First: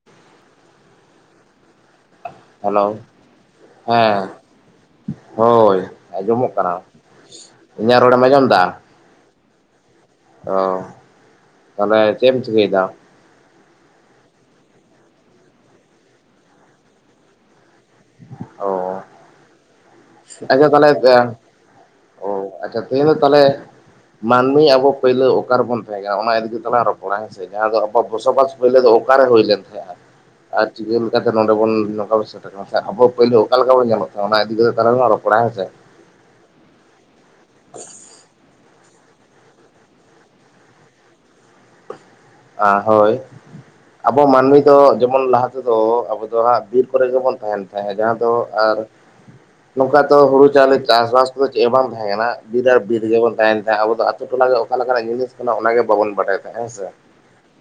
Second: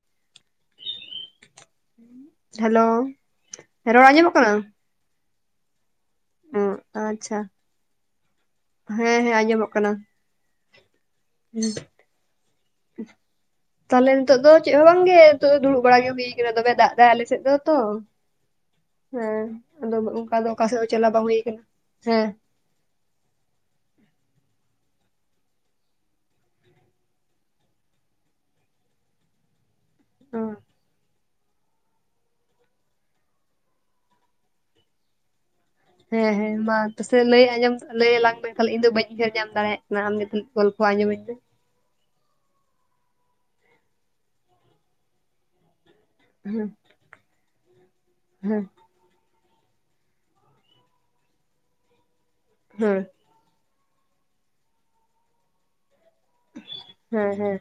[inaudible] Hello, ᱨᱚᱲ ᱦᱮᱸ ᱟᱸᱡᱚᱢᱚᱜ ᱠᱟᱱᱟ? ᱦᱳᱭ ᱟᱸᱡᱚᱢᱚᱜ ᱚ ᱠᱟᱱᱟ᱾ ᱟᱪᱪᱷᱟ ᱤᱧᱟᱜ ᱨᱚᱲᱮᱢ ᱟᱸᱡᱚᱢᱫᱟ? ᱦᱮᱸ ᱦᱮᱸ ᱟᱸᱡᱚᱢᱚᱜ ᱠᱟᱱᱟ᱾ ᱚ, ᱛᱟᱞᱦᱮ ᱪᱮᱫ ᱮᱢ ᱪᱤᱠᱟᱹᱭᱫᱟ? ᱛᱟᱞᱦᱮ ᱱᱤᱛᱳᱜ ᱫᱚ ᱪᱮᱫ ᱦᱚᱸ ᱵᱟᱝᱜᱮ ᱱᱤᱛᱳᱜ ᱫᱩᱲᱩᱵ ᱵᱟᱲᱟ ᱜᱮ ᱦᱩᱭᱩᱜ ᱟᱠᱟᱱᱟ ᱫᱚᱵᱮ ᱫᱟᱜ ᱮᱫᱟ ᱟᱞᱮ ᱥᱮᱫ ᱫᱚ᱾ ᱛᱚ ᱚ ᱦᱮᱸ ᱟᱫᱚ ᱚᱱᱠᱟ ᱫᱚ ᱚᱠᱟ ᱟᱪᱪᱷᱟ ᱥᱮᱫ ᱛᱟᱦᱚᱞᱮ ᱦᱚᱸ ᱪᱟᱞᱟᱣ ᱵᱟᱝ ᱦᱩᱭ ᱟᱠᱟᱱᱟ ᱦᱮᱸ᱾ ᱚ ᱟᱪᱪᱷᱟ ᱛᱮᱦᱮᱧ ᱫᱚ ᱛᱟᱦᱞᱮ ᱢᱟᱹᱱᱢᱤ ᱟᱵᱚ ᱯᱟᱹᱭᱞᱟᱹ ᱚᱠᱟᱨᱮᱵᱚᱱ ᱛᱟᱦᱮᱸ ᱠᱟᱱᱟ ᱚᱱᱟ ᱤᱫᱤ ᱠᱟᱛᱮᱡ ᱨᱚᱯᱚᱲᱟ ᱦᱚᱭ ᱥᱮ ᱡᱟᱦᱟᱸ ᱫᱚ ᱟᱵᱚᱣᱟᱜ ᱵᱚᱥᱚᱵᱟᱥ ᱯᱳᱭᱞᱳ ᱫᱚ ᱚᱠᱟᱨᱮ ᱦᱩᱭ ᱞᱮᱱ ᱛᱟᱦᱮᱸᱜ-ᱟ? ᱚ᱾ ᱟᱨ ᱪᱤᱠᱟᱹ ᱞᱮᱠᱟᱛᱮ ᱱᱚᱸᱰᱮ ᱵᱚᱱ, ᱱᱚᱝᱠᱟ ᱵᱚᱱ ᱥᱮᱴᱮᱨ ᱟᱠᱟᱱᱟ? ᱥᱮ ᱟᱵᱚ ᱯᱳᱭᱞᱳ ᱚᱠᱟᱞᱮᱠᱟ ᱵᱚᱱ ᱧᱮᱞᱚᱜ ᱛᱟᱦᱮᱸ ᱚᱱᱟ ᱤᱫᱤ ᱠᱟᱛᱮᱫ ᱟᱞᱟᱝ ᱞᱟᱝ ᱨᱚᱯᱚᱲᱟ ᱦᱮᱸ ᱥᱮ? ᱦᱮᱸ ᱦᱮᱸ ᱢᱟ ᱛᱚᱥᱮ ᱞᱟᱹᱭ ᱟᱸᱡᱚᱢ, ᱞᱟᱹᱭ ᱟᱞᱟᱝ ᱢᱮ᱾ ᱛᱟᱦᱞᱮ ᱤᱧ ᱫᱚ ᱵᱟᱹᱧ ᱩᱭᱦᱟᱹᱨ ᱧᱟᱢ ᱫᱟᱲᱮᱭᱟᱜ ᱠᱟᱱᱟ, ᱟᱢ ᱜᱮᱛᱮᱱ ᱜᱚᱞᱯᱷᱚ ᱟᱸᱡᱚᱢᱟᱹᱧ ᱢᱮ᱾ ᱟ ᱦᱳᱭ, ᱟᱵᱚ ᱢᱟᱱᱢᱤ ᱫᱚ ᱡᱮᱢᱚᱱ ᱞᱟᱦᱟ ᱛᱮᱫᱚ ᱟᱵᱚ ᱫᱚ ᱦᱟᱸᱜ ᱦᱮᱸ ᱵᱤᱨ ᱠᱚᱨᱮ ᱜᱮᱵᱚᱱ ᱛᱟᱦᱮᱱ ᱛᱟᱦᱮᱸ ᱡᱟᱦᱟᱸ ᱫᱚ ᱦᱮᱸ ᱟᱨ ᱱᱚᱝᱠᱟ ᱛᱚ ᱦᱩᱲᱩ ᱪᱟᱣᱞᱮ ᱪᱟᱥᱵᱟᱥ ᱠᱚᱫᱚ ᱪᱮᱜ ᱦᱚᱸ ᱵᱟᱝ ᱛᱟᱦᱮᱸᱠᱟᱱᱟ᱾ ᱵᱤᱨ ᱟᱨ ᱦᱮᱸ ᱵᱤᱨ ᱨᱮᱜᱮᱵᱚᱱ ᱛᱟᱦᱮᱱ ᱦᱮᱸᱜ, ᱟᱵᱚ ᱫᱚ ᱟᱛᱩ ᱴᱚᱞᱟ ᱨᱮ ᱚᱠᱟ ᱞᱮᱠᱟᱱᱟᱜ ᱡᱤᱱᱤᱥ ᱠᱟᱱᱟ ᱚᱱᱟᱜᱮ ᱵᱟᱵᱚᱱ ᱵᱟᱰᱟᱭ ᱛᱟᱦᱮᱸᱜ ᱦᱮᱸ ᱥᱮ᱾ ᱦᱮᱸ ᱦᱮᱸ᱾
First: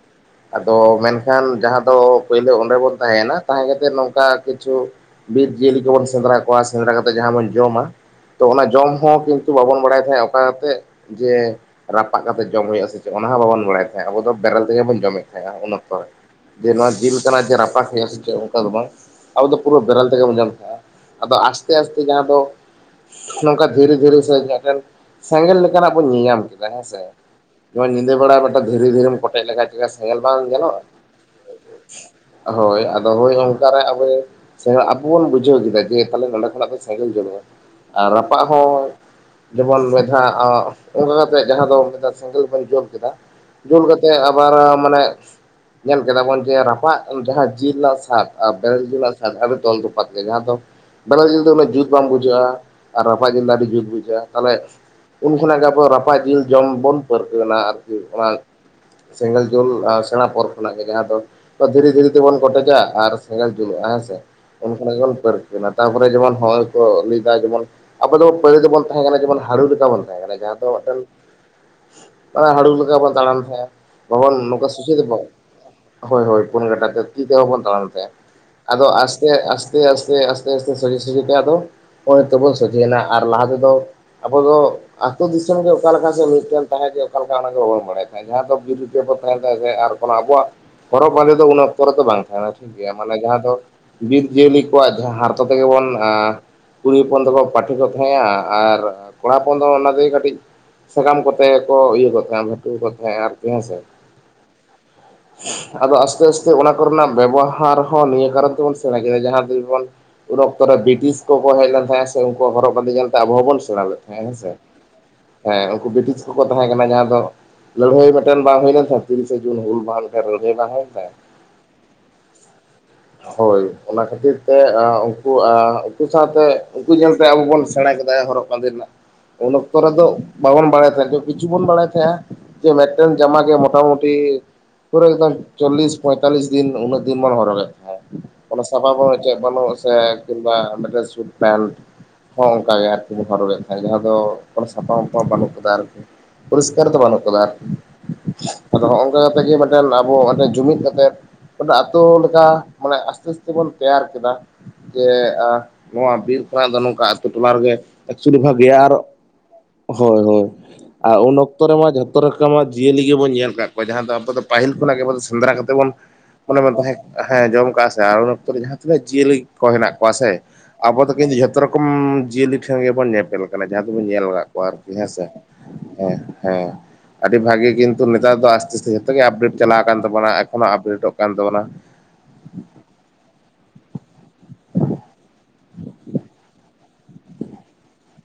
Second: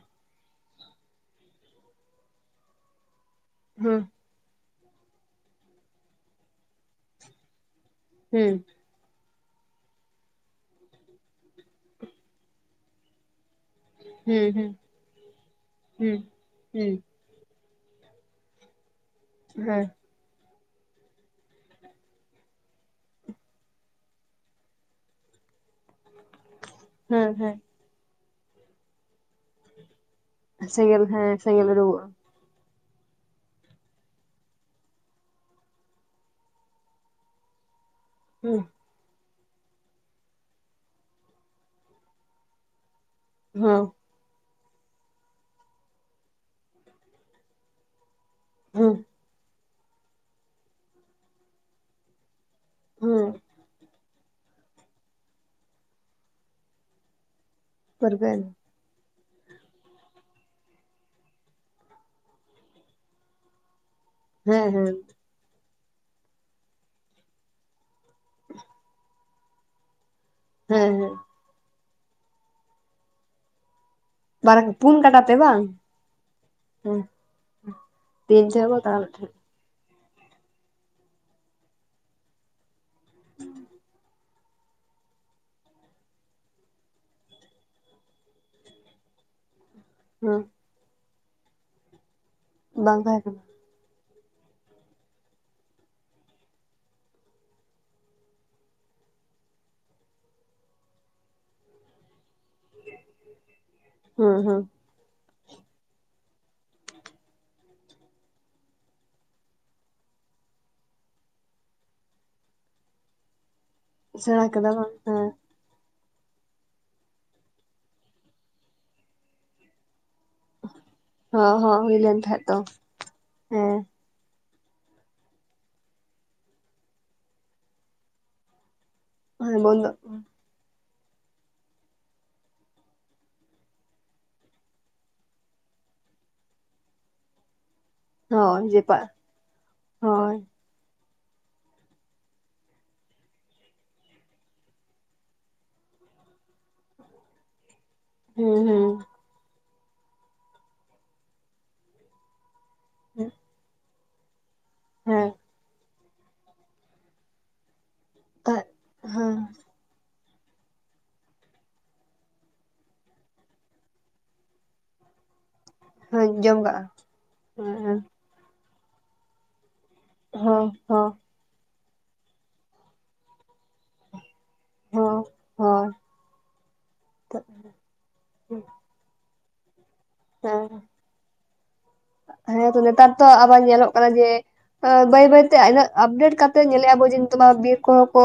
ᱟᱫᱚ ᱢᱮᱱᱠᱷᱟᱱ ᱡᱟᱦᱟᱸ ᱫᱚ ᱯᱟᱹᱭᱞᱟᱹ ᱚᱸᱰᱮ ᱵᱚᱱ ᱛᱟᱦᱮᱸᱭᱮᱱᱟ᱾ ᱛᱟᱦᱮᱸ ᱠᱟᱛᱮᱫ ᱦᱮᱸ ᱱᱚᱝᱠᱟ ᱠᱤᱪᱷᱩ ᱵᱤᱨ ᱡᱤᱭᱟᱹᱞᱤ ᱠᱚᱵᱚᱱ ᱥᱮᱸᱫᱽᱨᱟ ᱠᱚᱣᱟ, ᱥᱮᱸᱫᱽᱨᱟ ᱠᱟᱛᱮᱫ ᱡᱟᱦᱟᱸ ᱵᱚᱱ ᱡᱚᱢᱟ, ᱛᱚ ᱦᱮᱸ ᱚᱱᱟ ᱡᱚᱢ ᱦᱚᱸ ᱠᱤᱱ ᱵᱟᱵᱚᱱ ᱵᱟᱲᱟᱭ ᱛᱟᱦᱮᱸᱜ-ᱟ ᱚᱠᱟ ᱠᱟᱛᱮᱜ ᱡᱮ ᱨᱟᱯᱟᱜ ᱠᱟᱛᱮ ᱡᱚᱢ ᱦᱩᱭᱳᱜ-ᱟ ᱥᱮ ᱪᱮᱫ ᱚᱱᱟ ᱦᱚᱸ ᱵᱟᱵᱚᱱ ᱵᱟᱲᱟᱭ ᱛᱟᱦᱮᱸᱜ-ᱟᱵᱚ᱾ ᱦᱮᱸ ᱵᱮᱨᱮᱞ ᱦᱮᱸ ᱛᱮᱜᱮ ᱵᱚᱱ ᱡᱚᱢᱮᱫ ᱛᱟᱦᱮᱸᱜ-ᱟ ᱩᱱ ᱚᱠᱛᱚ ᱨᱮ ᱦᱮᱸ ᱡᱮ ᱱᱚᱣᱟ ᱡᱤᱞ ᱠᱟᱱᱟ ᱡᱮ ᱨᱟᱯᱟᱠ ᱦᱩᱭᱩᱜ-ᱟ ᱥᱮ ᱪᱮᱫ ᱚᱝᱠᱟ ᱫᱚ ᱵᱟᱝ᱾ ᱟᱵᱚ ᱫᱚ ᱦᱮᱸ ᱯᱩᱨᱟᱹ ᱦᱮᱸ ᱵᱮᱨᱮᱞ ᱛᱮᱜᱮ ᱵᱚᱱ ᱡᱚᱢ ᱛᱟᱦᱮᱸᱜ-ᱟ ᱟᱫᱚ ᱟᱥᱛᱮ ᱟᱥᱛᱮ ᱡᱟᱦᱟᱸ ᱫᱚ ᱱᱚᱝᱠᱟ ᱫᱷᱮᱹᱨᱮᱹ ᱫᱷᱮᱹᱨᱮᱹ ᱥᱮᱡ ᱧᱚᱜ ᱵᱮᱱ ᱥᱮᱸᱜᱮᱞ ᱞᱮᱠᱟᱱᱟᱜ ᱵᱚᱱ ᱧᱮᱧᱟᱢ ᱠᱮᱫᱟ ᱦᱮᱸ ᱥᱮ᱾ ᱡᱮᱢᱚᱱ ᱧᱤᱫᱟᱹ ᱵᱮᱲᱟ ᱢᱮᱴᱮᱡ ᱫᱷᱤᱨᱤ ᱫᱷᱤᱨᱤᱢ ᱠᱚᱴᱮᱡ ᱞᱮᱠᱷᱟᱡ ᱪᱮᱜ-ᱠᱟ ᱥᱮᱸᱜᱮᱞ ᱵᱟᱝ ᱥᱮᱸᱜᱮᱞ ᱦᱮᱸ ᱥᱮᱸᱜᱮᱞ ᱩᱰᱩᱠᱚᱜᱼᱟ ᱧᱮᱞᱚᱜ-ᱟ, ᱦᱳᱭ ᱟᱫᱚ ᱦᱳᱭ ᱚᱝᱠᱟ ᱨᱮ ᱟᱵᱚ ᱥᱮ ᱟᱵᱚ ᱵᱚᱱ ᱵᱩᱡᱷᱟᱹᱣ ᱠᱮᱫᱟ ᱡᱮ ᱛᱟᱦᱞᱮ ᱱᱚᱸᱰᱮ ᱠᱷᱚᱱᱟᱜ ᱫᱚ ᱥᱮᱸᱜᱮᱞ ᱡᱳᱞᱳᱜ-ᱟ ᱟᱨ ᱨᱟᱯᱟᱜ ᱦᱮᱸ ᱦᱚᱸ ᱡᱮᱢᱚᱱ ᱢᱮᱫ ᱫᱷᱟ ᱚᱜ ᱚᱝᱠᱟ ᱠᱟᱛᱮᱜ ᱡᱟᱦᱟᱸ ᱫᱚ ᱢᱤᱫᱷᱟᱣ ᱥᱮᱸᱜᱮᱞ ᱵᱚᱱ ᱡᱳᱞ ᱠᱮᱫᱟ, ᱦᱮᱸ ᱡᱳᱞ ᱠᱟᱛ ᱛᱮ ᱟᱵᱟᱨᱟᱢ ᱢᱟᱱᱮᱜ ᱧᱮᱞ ᱠᱮᱫᱟᱵᱚᱱ ᱡᱮ ᱨᱟᱯᱟᱜ ᱡᱟᱦᱟᱸ ᱡᱤᱞ ᱨᱮᱱᱟᱜ ᱥᱟᱫ ᱟᱨ ᱵᱮᱨᱮᱞ ᱡᱤᱞ ᱦᱮᱸ ᱟᱨ ᱥᱟᱫᱷᱟᱨᱚᱱ ᱛᱚᱞ ᱛᱚᱯᱟᱫ ᱜᱮᱭᱟ, ᱡᱟᱦᱟᱸᱫᱚ ᱵᱮᱨᱮᱞᱡᱤᱞ ᱫᱚ ᱩᱱᱟᱹᱜ ᱡᱩᱛ ᱵᱟᱝ ᱵᱩᱡᱷᱟᱹᱜ-ᱟ᱾ ᱟᱨ ᱨᱟᱯᱟᱜ ᱦᱮᱸ ᱡᱤᱞ ᱫᱚ ᱟᱹᱰᱤ ᱡᱩᱛ ᱵᱩᱡᱷᱟᱹᱜ-ᱟ ᱛᱟᱦᱞᱮ ᱩᱱ ᱠᱷᱚᱱᱟᱜ ᱜᱮ ᱟᱵᱚ ᱨᱟᱯᱟᱜ ᱡᱤᱞ ᱡᱚᱢ ᱵᱚᱱ ᱯᱟᱹᱨᱠᱟᱹᱣᱱᱟ ᱟᱨ ᱯᱟᱹᱨᱠᱟᱹᱣᱮᱱᱟ᱾ ᱥᱮᱸᱜᱮᱞ ᱡᱳᱞ ᱟᱨ ᱥᱮᱬᱟ ᱯᱚᱨ ᱠᱷᱚᱱᱟᱜ ᱜᱮ ᱡᱟᱦᱟᱸ ᱫᱚ ᱱᱚᱝᱠᱟ ᱫᱷᱤᱨᱤ ᱫᱷᱤᱨᱤ ᱛᱮᱵᱚᱱ ᱠᱚᱴᱮᱡᱟ ᱟᱨ ᱥᱮᱸᱜᱮᱞ ᱡᱩᱞᱩᱜ-ᱟ ᱦᱮᱸ ᱥᱮ᱾ ᱦᱮᱸ ᱩᱱ ᱦᱮᱸ ᱠᱷᱚᱱᱟᱜ ᱜᱮᱵᱚᱱ ᱯᱟᱹᱨᱠᱟᱹᱣᱱᱟ᱾ ᱛᱟᱨᱯᱚᱨᱮ ᱡᱮᱢᱚᱱ ᱦᱚᱲ ᱠᱚ ᱞᱟᱹᱭ ᱫᱟ ᱡᱮᱢᱚᱱ ᱟᱵᱚ ᱫᱚ ᱯᱟᱹᱲᱟᱹ ᱫᱮᱵᱚᱱ ᱛᱟᱦᱮᱸ ᱠᱟᱱᱟ ᱡᱮᱢᱚᱱ ᱦᱟᱬᱩ ᱞᱮᱠᱟ ᱵᱚᱱ ᱛᱟᱦᱮᱸ ᱠᱟᱱᱟ ᱡᱟᱦᱟᱸ ᱫᱚ ᱦᱮᱸ ᱢᱮᱫᱴᱮᱱ ᱦᱮᱸ ᱦᱟᱬᱩ ᱞᱮᱠᱟ ᱵᱚᱱ ᱫᱟᱲᱟᱱ ᱛᱟᱦᱮᱸᱜ-ᱟ, ᱡᱮᱢᱚᱱ ᱵᱟᱨ ᱱᱚᱝᱠᱟᱱ ᱯᱩᱱ ᱥᱩᱪᱮᱫᱚ ᱵᱟ, ᱠᱟᱴᱟ ᱛᱮ ᱵᱟᱝ ᱦᱳᱭ ᱦᱳᱭ ᱯᱩᱱ ᱠᱟᱴᱟ ᱦᱮᱸ ᱛᱮ, ᱛᱤ ᱛᱮᱦᱚᱸ ᱵᱚᱱ ᱛᱟᱲᱟᱢ ᱛᱟᱦᱮᱸᱜ-ᱟ᱾ ᱛᱤᱱ ᱴᱷᱮᱡ ᱠᱚ ᱟᱫᱚ ᱛᱟᱲᱟᱢ ᱮᱫ ᱟᱥᱛᱮ ᱛᱟᱦᱮᱸᱫ ᱟᱥᱛᱮ ᱫᱤᱭᱮ ᱟᱥᱛᱮ ᱟᱥᱛᱮ ᱟᱥᱛᱮ ᱟᱥᱛᱮ ᱥᱚᱡᱷᱮ ᱥᱚᱡᱷᱮ ᱛᱮ ᱟᱫᱚ ᱦᱚᱸᱜ-ᱚᱭ ᱦᱤᱸᱛᱚᱜᱵᱚ ᱥᱚᱡᱷᱮᱭᱮᱱᱟ ᱟᱨ ᱞᱟᱦᱟ ᱛᱮᱫᱚ ᱟᱵᱚ ᱫᱚ ᱟᱛᱳ ᱫᱤᱥᱚᱢ ᱜᱮ ᱚᱠᱟ ᱞᱮᱠᱟᱪᱚᱝ ᱢᱤᱫᱴᱮᱱ ᱛᱟᱦᱮᱸᱜ ᱡᱮ ᱚᱠᱟᱞᱮᱠᱟ ᱚᱱᱟᱜᱮ ᱵᱟᱵᱚᱱ ᱵᱟᱲᱟᱭᱟ᱾ ᱡᱟᱦᱟᱸ ᱫᱚ ᱵᱤᱨ ᱨᱮᱜᱮ ᱵᱚ ᱛᱟᱦᱮᱸ ᱠᱟᱱ ᱛᱟᱦᱮᱸᱜ-ᱟ ᱟᱨ ᱚᱱᱟ ᱦᱮᱸ ᱟᱵᱚᱣᱟᱜ ᱦᱚᱨᱚᱜ ᱵᱟᱸᱫᱮ ᱫᱚ ᱩᱱ ᱚᱠᱛᱚ ᱨᱮᱫᱚ ᱵᱟᱝ ᱛᱟᱦᱮᱱᱟ᱾ ᱴᱷᱤᱠ ᱜᱮᱭᱟ, ᱵᱟᱝ ᱢᱟᱱᱮ ᱛᱟᱦᱮᱸ ᱡᱟᱦᱟᱸ ᱠᱟᱱᱟ ᱫᱚ ᱵᱤᱨ ᱡᱤᱭᱟᱹᱞᱤ ᱠᱚᱣᱟᱜ ᱡᱟᱦᱟᱸ ᱦᱟᱨᱛᱚ ᱛᱮᱜᱮ ᱵᱚᱱ ᱟᱸᱼᱼᱼ ᱠᱩᱲᱤ ᱦᱚᱯᱚᱱ ᱫᱚᱠᱚ ᱯᱟᱴᱷᱮᱹ ᱠᱚᱜ ᱛᱟᱦᱮᱸᱜ-ᱟᱸ ᱟᱨ ᱠᱚᱲᱟ ᱦᱚᱯᱚᱱ ᱫᱚ ᱚᱱᱟ ᱛᱮᱜᱮ ᱠᱟᱹᱴᱤᱡᱼ ᱥᱟᱠᱟᱢ ᱠᱚᱛᱮ ᱜᱮ ᱠᱚ ᱤᱭᱟᱹᱠᱚᱜ ᱛᱟᱦᱮᱸᱜ-ᱟ ᱞᱟᱹᱴᱩᱢ ᱠᱚᱜ ᱛᱟᱦᱮᱸᱜ-ᱟᱸ ᱟᱨᱠᱤ ᱦᱮᱸ ᱥᱮ᱾ ᱦᱮᱸ ᱦᱮᱸ [unintelligible] ᱟᱫᱚ ᱟᱥᱛᱮ ᱟᱥᱛᱮ ᱚᱱᱟ ᱠᱚᱨᱮᱱᱟᱜ ᱵᱮᱵᱚᱦᱟᱨ ᱦᱚᱸ ᱱᱤᱭᱟᱹ ᱠᱟᱨᱚᱱ ᱛᱮᱵᱚᱱ ᱥᱮᱬᱟ ᱠᱮᱫᱟ ᱡᱟᱦᱟᱸ ᱛᱤᱨᱮᱵᱚᱱ, ᱩᱱ ᱚᱠᱛᱚ ᱨᱮ ᱵᱤᱴᱤᱥ ᱠᱚᱠᱚ ᱦᱮᱡ ᱞᱮᱱ ᱛᱟᱦᱮᱸᱜ-ᱟ ᱥᱮ ᱩᱱᱠᱩᱣᱟᱜ ᱦᱚᱨᱚᱜ ᱵᱟᱸᱫᱮ ᱧᱮᱞᱛᱮ ᱟᱵᱚ ᱦᱚᱸᱵᱚᱱ ᱥᱮᱬᱟ ᱞᱮᱫ᱾ ᱦᱮᱸ ᱥᱮᱬᱟ ᱦᱮᱸᱥᱮ᱾ ᱠᱮᱫᱟ ᱵᱟᱝ ᱦᱮᱸ ᱩᱱᱠᱩ ᱵᱤᱴᱤᱥ ᱠᱚᱠᱚ ᱛᱟᱦᱮᱸ ᱠᱟᱱᱟ ᱡᱟᱦᱟᱸ ᱫᱚ ᱞᱟᱹᱲᱦᱟᱹᱭ ᱢᱤᱫᱴᱮᱱ ᱵᱟᱝ ᱦᱩᱭ ᱞᱮᱱ ᱛᱟᱦᱮᱸᱜ ᱛᱤᱨᱤᱥᱟ ᱡᱩᱱ ᱦᱩᱞ ᱢᱟᱦᱟ- ᱨᱟᱹᱲᱦᱟᱹᱭ ᱵᱟᱝ ᱦᱳᱭ ᱞᱮᱱ ᱛᱟᱦᱮᱜ-ᱟ? ᱦᱚᱸ ᱦᱚᱸ ᱦᱩᱭ ᱞᱮᱱ ᱛᱟᱦᱮᱸᱫ ᱛᱚ ᱦᱳᱭ ᱦᱮᱸ ᱚᱱᱟ ᱠᱷᱟᱹᱛᱤᱨᱼ ᱛᱮ ᱮᱸ ᱩᱱᱠᱩ ᱟᱸ ᱩᱱᱠᱩ ᱥᱟᱶᱛᱮ ᱩᱱᱠᱩ ᱧᱮᱞᱛᱮ ᱟᱵᱚ ᱵᱚᱱ ᱥᱮᱬᱟ ᱠᱮᱫᱟ ᱦᱚᱨᱚᱜ ᱵᱟᱸᱫᱮ ᱨᱮᱱᱟᱜ᱾ ᱩᱱ ᱚᱠᱛᱚ ᱵᱚᱱᱫᱚ ᱨᱮᱫᱚ ᱵᱟᱵᱚᱱ ᱵᱟᱲᱟᱭ ᱛᱟᱦᱮᱸᱫ, ᱠᱤᱪᱷᱩ ᱵᱚᱱ ᱵᱟᱲᱟᱭ ᱛᱟᱦᱮᱸᱜ-ᱟᱸ᱾ ᱡᱮ ᱢᱮᱴᱮᱱ ᱡᱟᱢᱟ ᱜᱮ ᱢᱚᱴᱟᱢᱩᱴᱤᱼ ᱯᱩᱨᱟᱹ ᱮᱠᱫᱚᱢ ᱪᱚᱞᱞᱤᱥ ᱯᱚᱸᱭᱛᱟᱞᱞᱤᱥ ᱫᱤᱱ ᱩᱱᱟᱹᱜ ᱫᱤᱱ ᱵᱚᱱ ᱦᱚᱨᱚᱜᱮᱫ᱾ ᱚᱱᱟ ᱦᱳᱭ ᱥᱟᱵᱟᱵᱚ ᱡᱮᱯᱟᱜ ᱵᱟᱹᱱᱩᱜ ᱪᱮᱫ ᱵᱟᱹᱱᱩᱜ ᱥᱮ ᱦᱳᱭ ᱠᱤᱢᱵᱟ ᱢᱤᱫᱴᱮᱱ ᱥᱩᱴ ᱯᱮᱱᱴ᱾ ᱦᱚᱸ ᱚᱱᱠᱟᱜᱮ ᱟᱨᱠᱤ ᱵᱚᱱ ᱦᱚᱨᱚᱜᱮᱫ ᱛᱟᱦᱮᱸᱫ, ᱡᱟᱦᱟᱸ ᱫᱚ ᱠᱚᱱᱚ ᱥᱟᱯᱟᱢᱟᱯᱟ ᱵᱟᱹᱱᱩᱜ ᱟᱠᱟᱫᱟ ᱟᱨᱠᱤ᱾ ᱯᱩᱨᱤᱥᱠᱟᱨ ᱫᱚ ᱵᱟᱹᱱᱩᱜ ᱠᱟᱫᱟ ᱟᱨᱠᱤ, ᱦᱮᱸ ᱟᱫᱚ ᱦᱮᱸ ᱦᱚᱸᱜ-ᱚᱝᱼᱼᱼ ᱠᱟᱛᱮ ᱡᱮ ᱢᱤᱫᱴᱮᱱ ᱟᱵᱚ ᱚᱸᱰᱮ ᱡᱩᱢᱤᱫ ᱠᱟᱛᱮᱫ ᱚᱸᱰᱮ ᱟᱛᱳ ᱞᱮᱠᱟ ᱢᱟᱱᱮ ᱟᱥᱛᱮ ᱦᱮᱸ ᱟᱥᱛᱮ ᱵᱚᱱᱼ ᱛᱮᱭᱟᱨ ᱠᱮᱫᱟ ᱦᱮᱸ ᱡᱮ-ᱟ, ᱱᱚᱣᱟ ᱵᱤᱨ ᱠᱷᱚᱱᱟᱜ ᱫᱚ ᱱᱚᱝᱠᱟ ᱟᱛᱩ ᱴᱚᱞᱟ ᱨᱮᱜᱮ ᱮᱠᱪᱩᱭᱤᱞᱤ ᱵᱷᱟᱜᱮᱹᱭᱟ ᱟᱨ ᱦᱳᱭ ᱦᱳᱭ, ᱟᱨ ᱩᱱ ᱚᱠᱛᱚ ᱨᱮᱢᱟ ᱡᱷᱚᱛ- ᱛᱚ ᱨᱚᱠᱚᱢᱟᱜ ᱡᱤᱭᱟᱹᱞᱤ ᱜᱮᱵᱚ ᱧᱮᱞ ᱠᱟᱫ ᱠᱚᱣᱟ, ᱡᱟᱦᱟᱸ ᱫᱚ ᱟᱵᱚ ᱫᱚ ᱯᱟᱦᱤᱞ ᱠᱷᱚᱱᱟᱜ ᱜᱮᱵᱚᱱ ᱥᱮᱸᱫᱽᱨᱟ ᱠᱟᱛᱮ ᱵᱚᱱᱼᱼ ᱚᱱᱮ ᱦᱮᱸ ᱡᱚᱢ ᱢᱮᱱ ᱠᱟᱜᱼᱟ ᱛᱟᱦᱮᱸᱫ ᱦᱮᱸ ᱡᱚᱢ ᱠᱟᱜ-ᱟ ᱥᱮ, ᱟᱨ ᱩᱱ ᱚᱠᱛᱚ ᱨᱮ ᱡᱟᱦᱟᱸᱛᱤᱱᱟᱹᱜ ᱡᱤᱭᱟᱹᱞᱤ ᱠᱚ ᱦᱮᱱᱟᱜ ᱠᱚᱣᱟ ᱥᱮ, ᱦᱚᱸ ᱟᱵᱚ ᱦᱚᱸ ᱫᱚ ᱠᱤᱱᱛᱩ ᱡᱷᱚᱛᱚ ᱨᱚᱠᱚᱢ ᱡᱤᱭᱟᱹᱞᱤ ᱴᱷᱮᱱ ᱜᱮᱵᱚᱱ ᱧᱮᱯᱮᱞ ᱠᱟᱱᱟ ᱡᱟᱦᱟᱸ ᱫᱚᱵᱚᱱ ᱧᱮᱞ ᱵᱟᱲᱟᱜ ᱼᱼ ᱠᱚᱣᱟ ᱟᱨᱠᱤ ᱦᱮᱸ ᱦᱚᱸ ᱥᱮ᱾ ᱦᱳᱭ ᱦᱮᱸ ᱦᱮᱸ᱾ ᱟᱹᱰᱤ ᱵᱷᱟᱹᱜᱤ ᱠᱤᱱᱛᱩ ᱱᱮᱛᱟᱨ ᱫᱚ ᱟᱥᱛᱮ ᱟᱥᱛᱮ ᱡᱷᱚᱛᱚ ᱜᱮ ᱟᱯᱰᱮᱴ ᱪᱟᱞᱟᱣ ᱠᱟᱱ ᱛᱟᱵᱚᱱᱟ ᱮᱠᱷᱚᱱᱚ ᱦᱮᱸ ᱟᱯᱰᱮᱴᱚᱜ ᱠᱟᱱ ᱛᱟᱵᱚᱱᱟ᱾ ᱦᱮᱸ ᱛᱚ ᱱᱮᱛᱟᱨ ᱛᱚ ᱟᱵᱟᱨ ᱧᱮᱞᱚᱜ ᱠᱟᱱᱟ ᱡᱮ, ᱵᱟᱹᱭ ᱵᱟᱹᱭᱼ ᱤᱱᱟᱹᱜ ᱟᱯᱰᱮᱴ ᱠᱟᱛᱮ ᱧᱮᱞᱮᱜ-ᱟᱵᱚ ᱡᱮ, ᱱᱤᱛᱚᱜ ᱵᱤᱨ ᱠᱚᱦᱚᱸ ᱠᱚᱼᱼ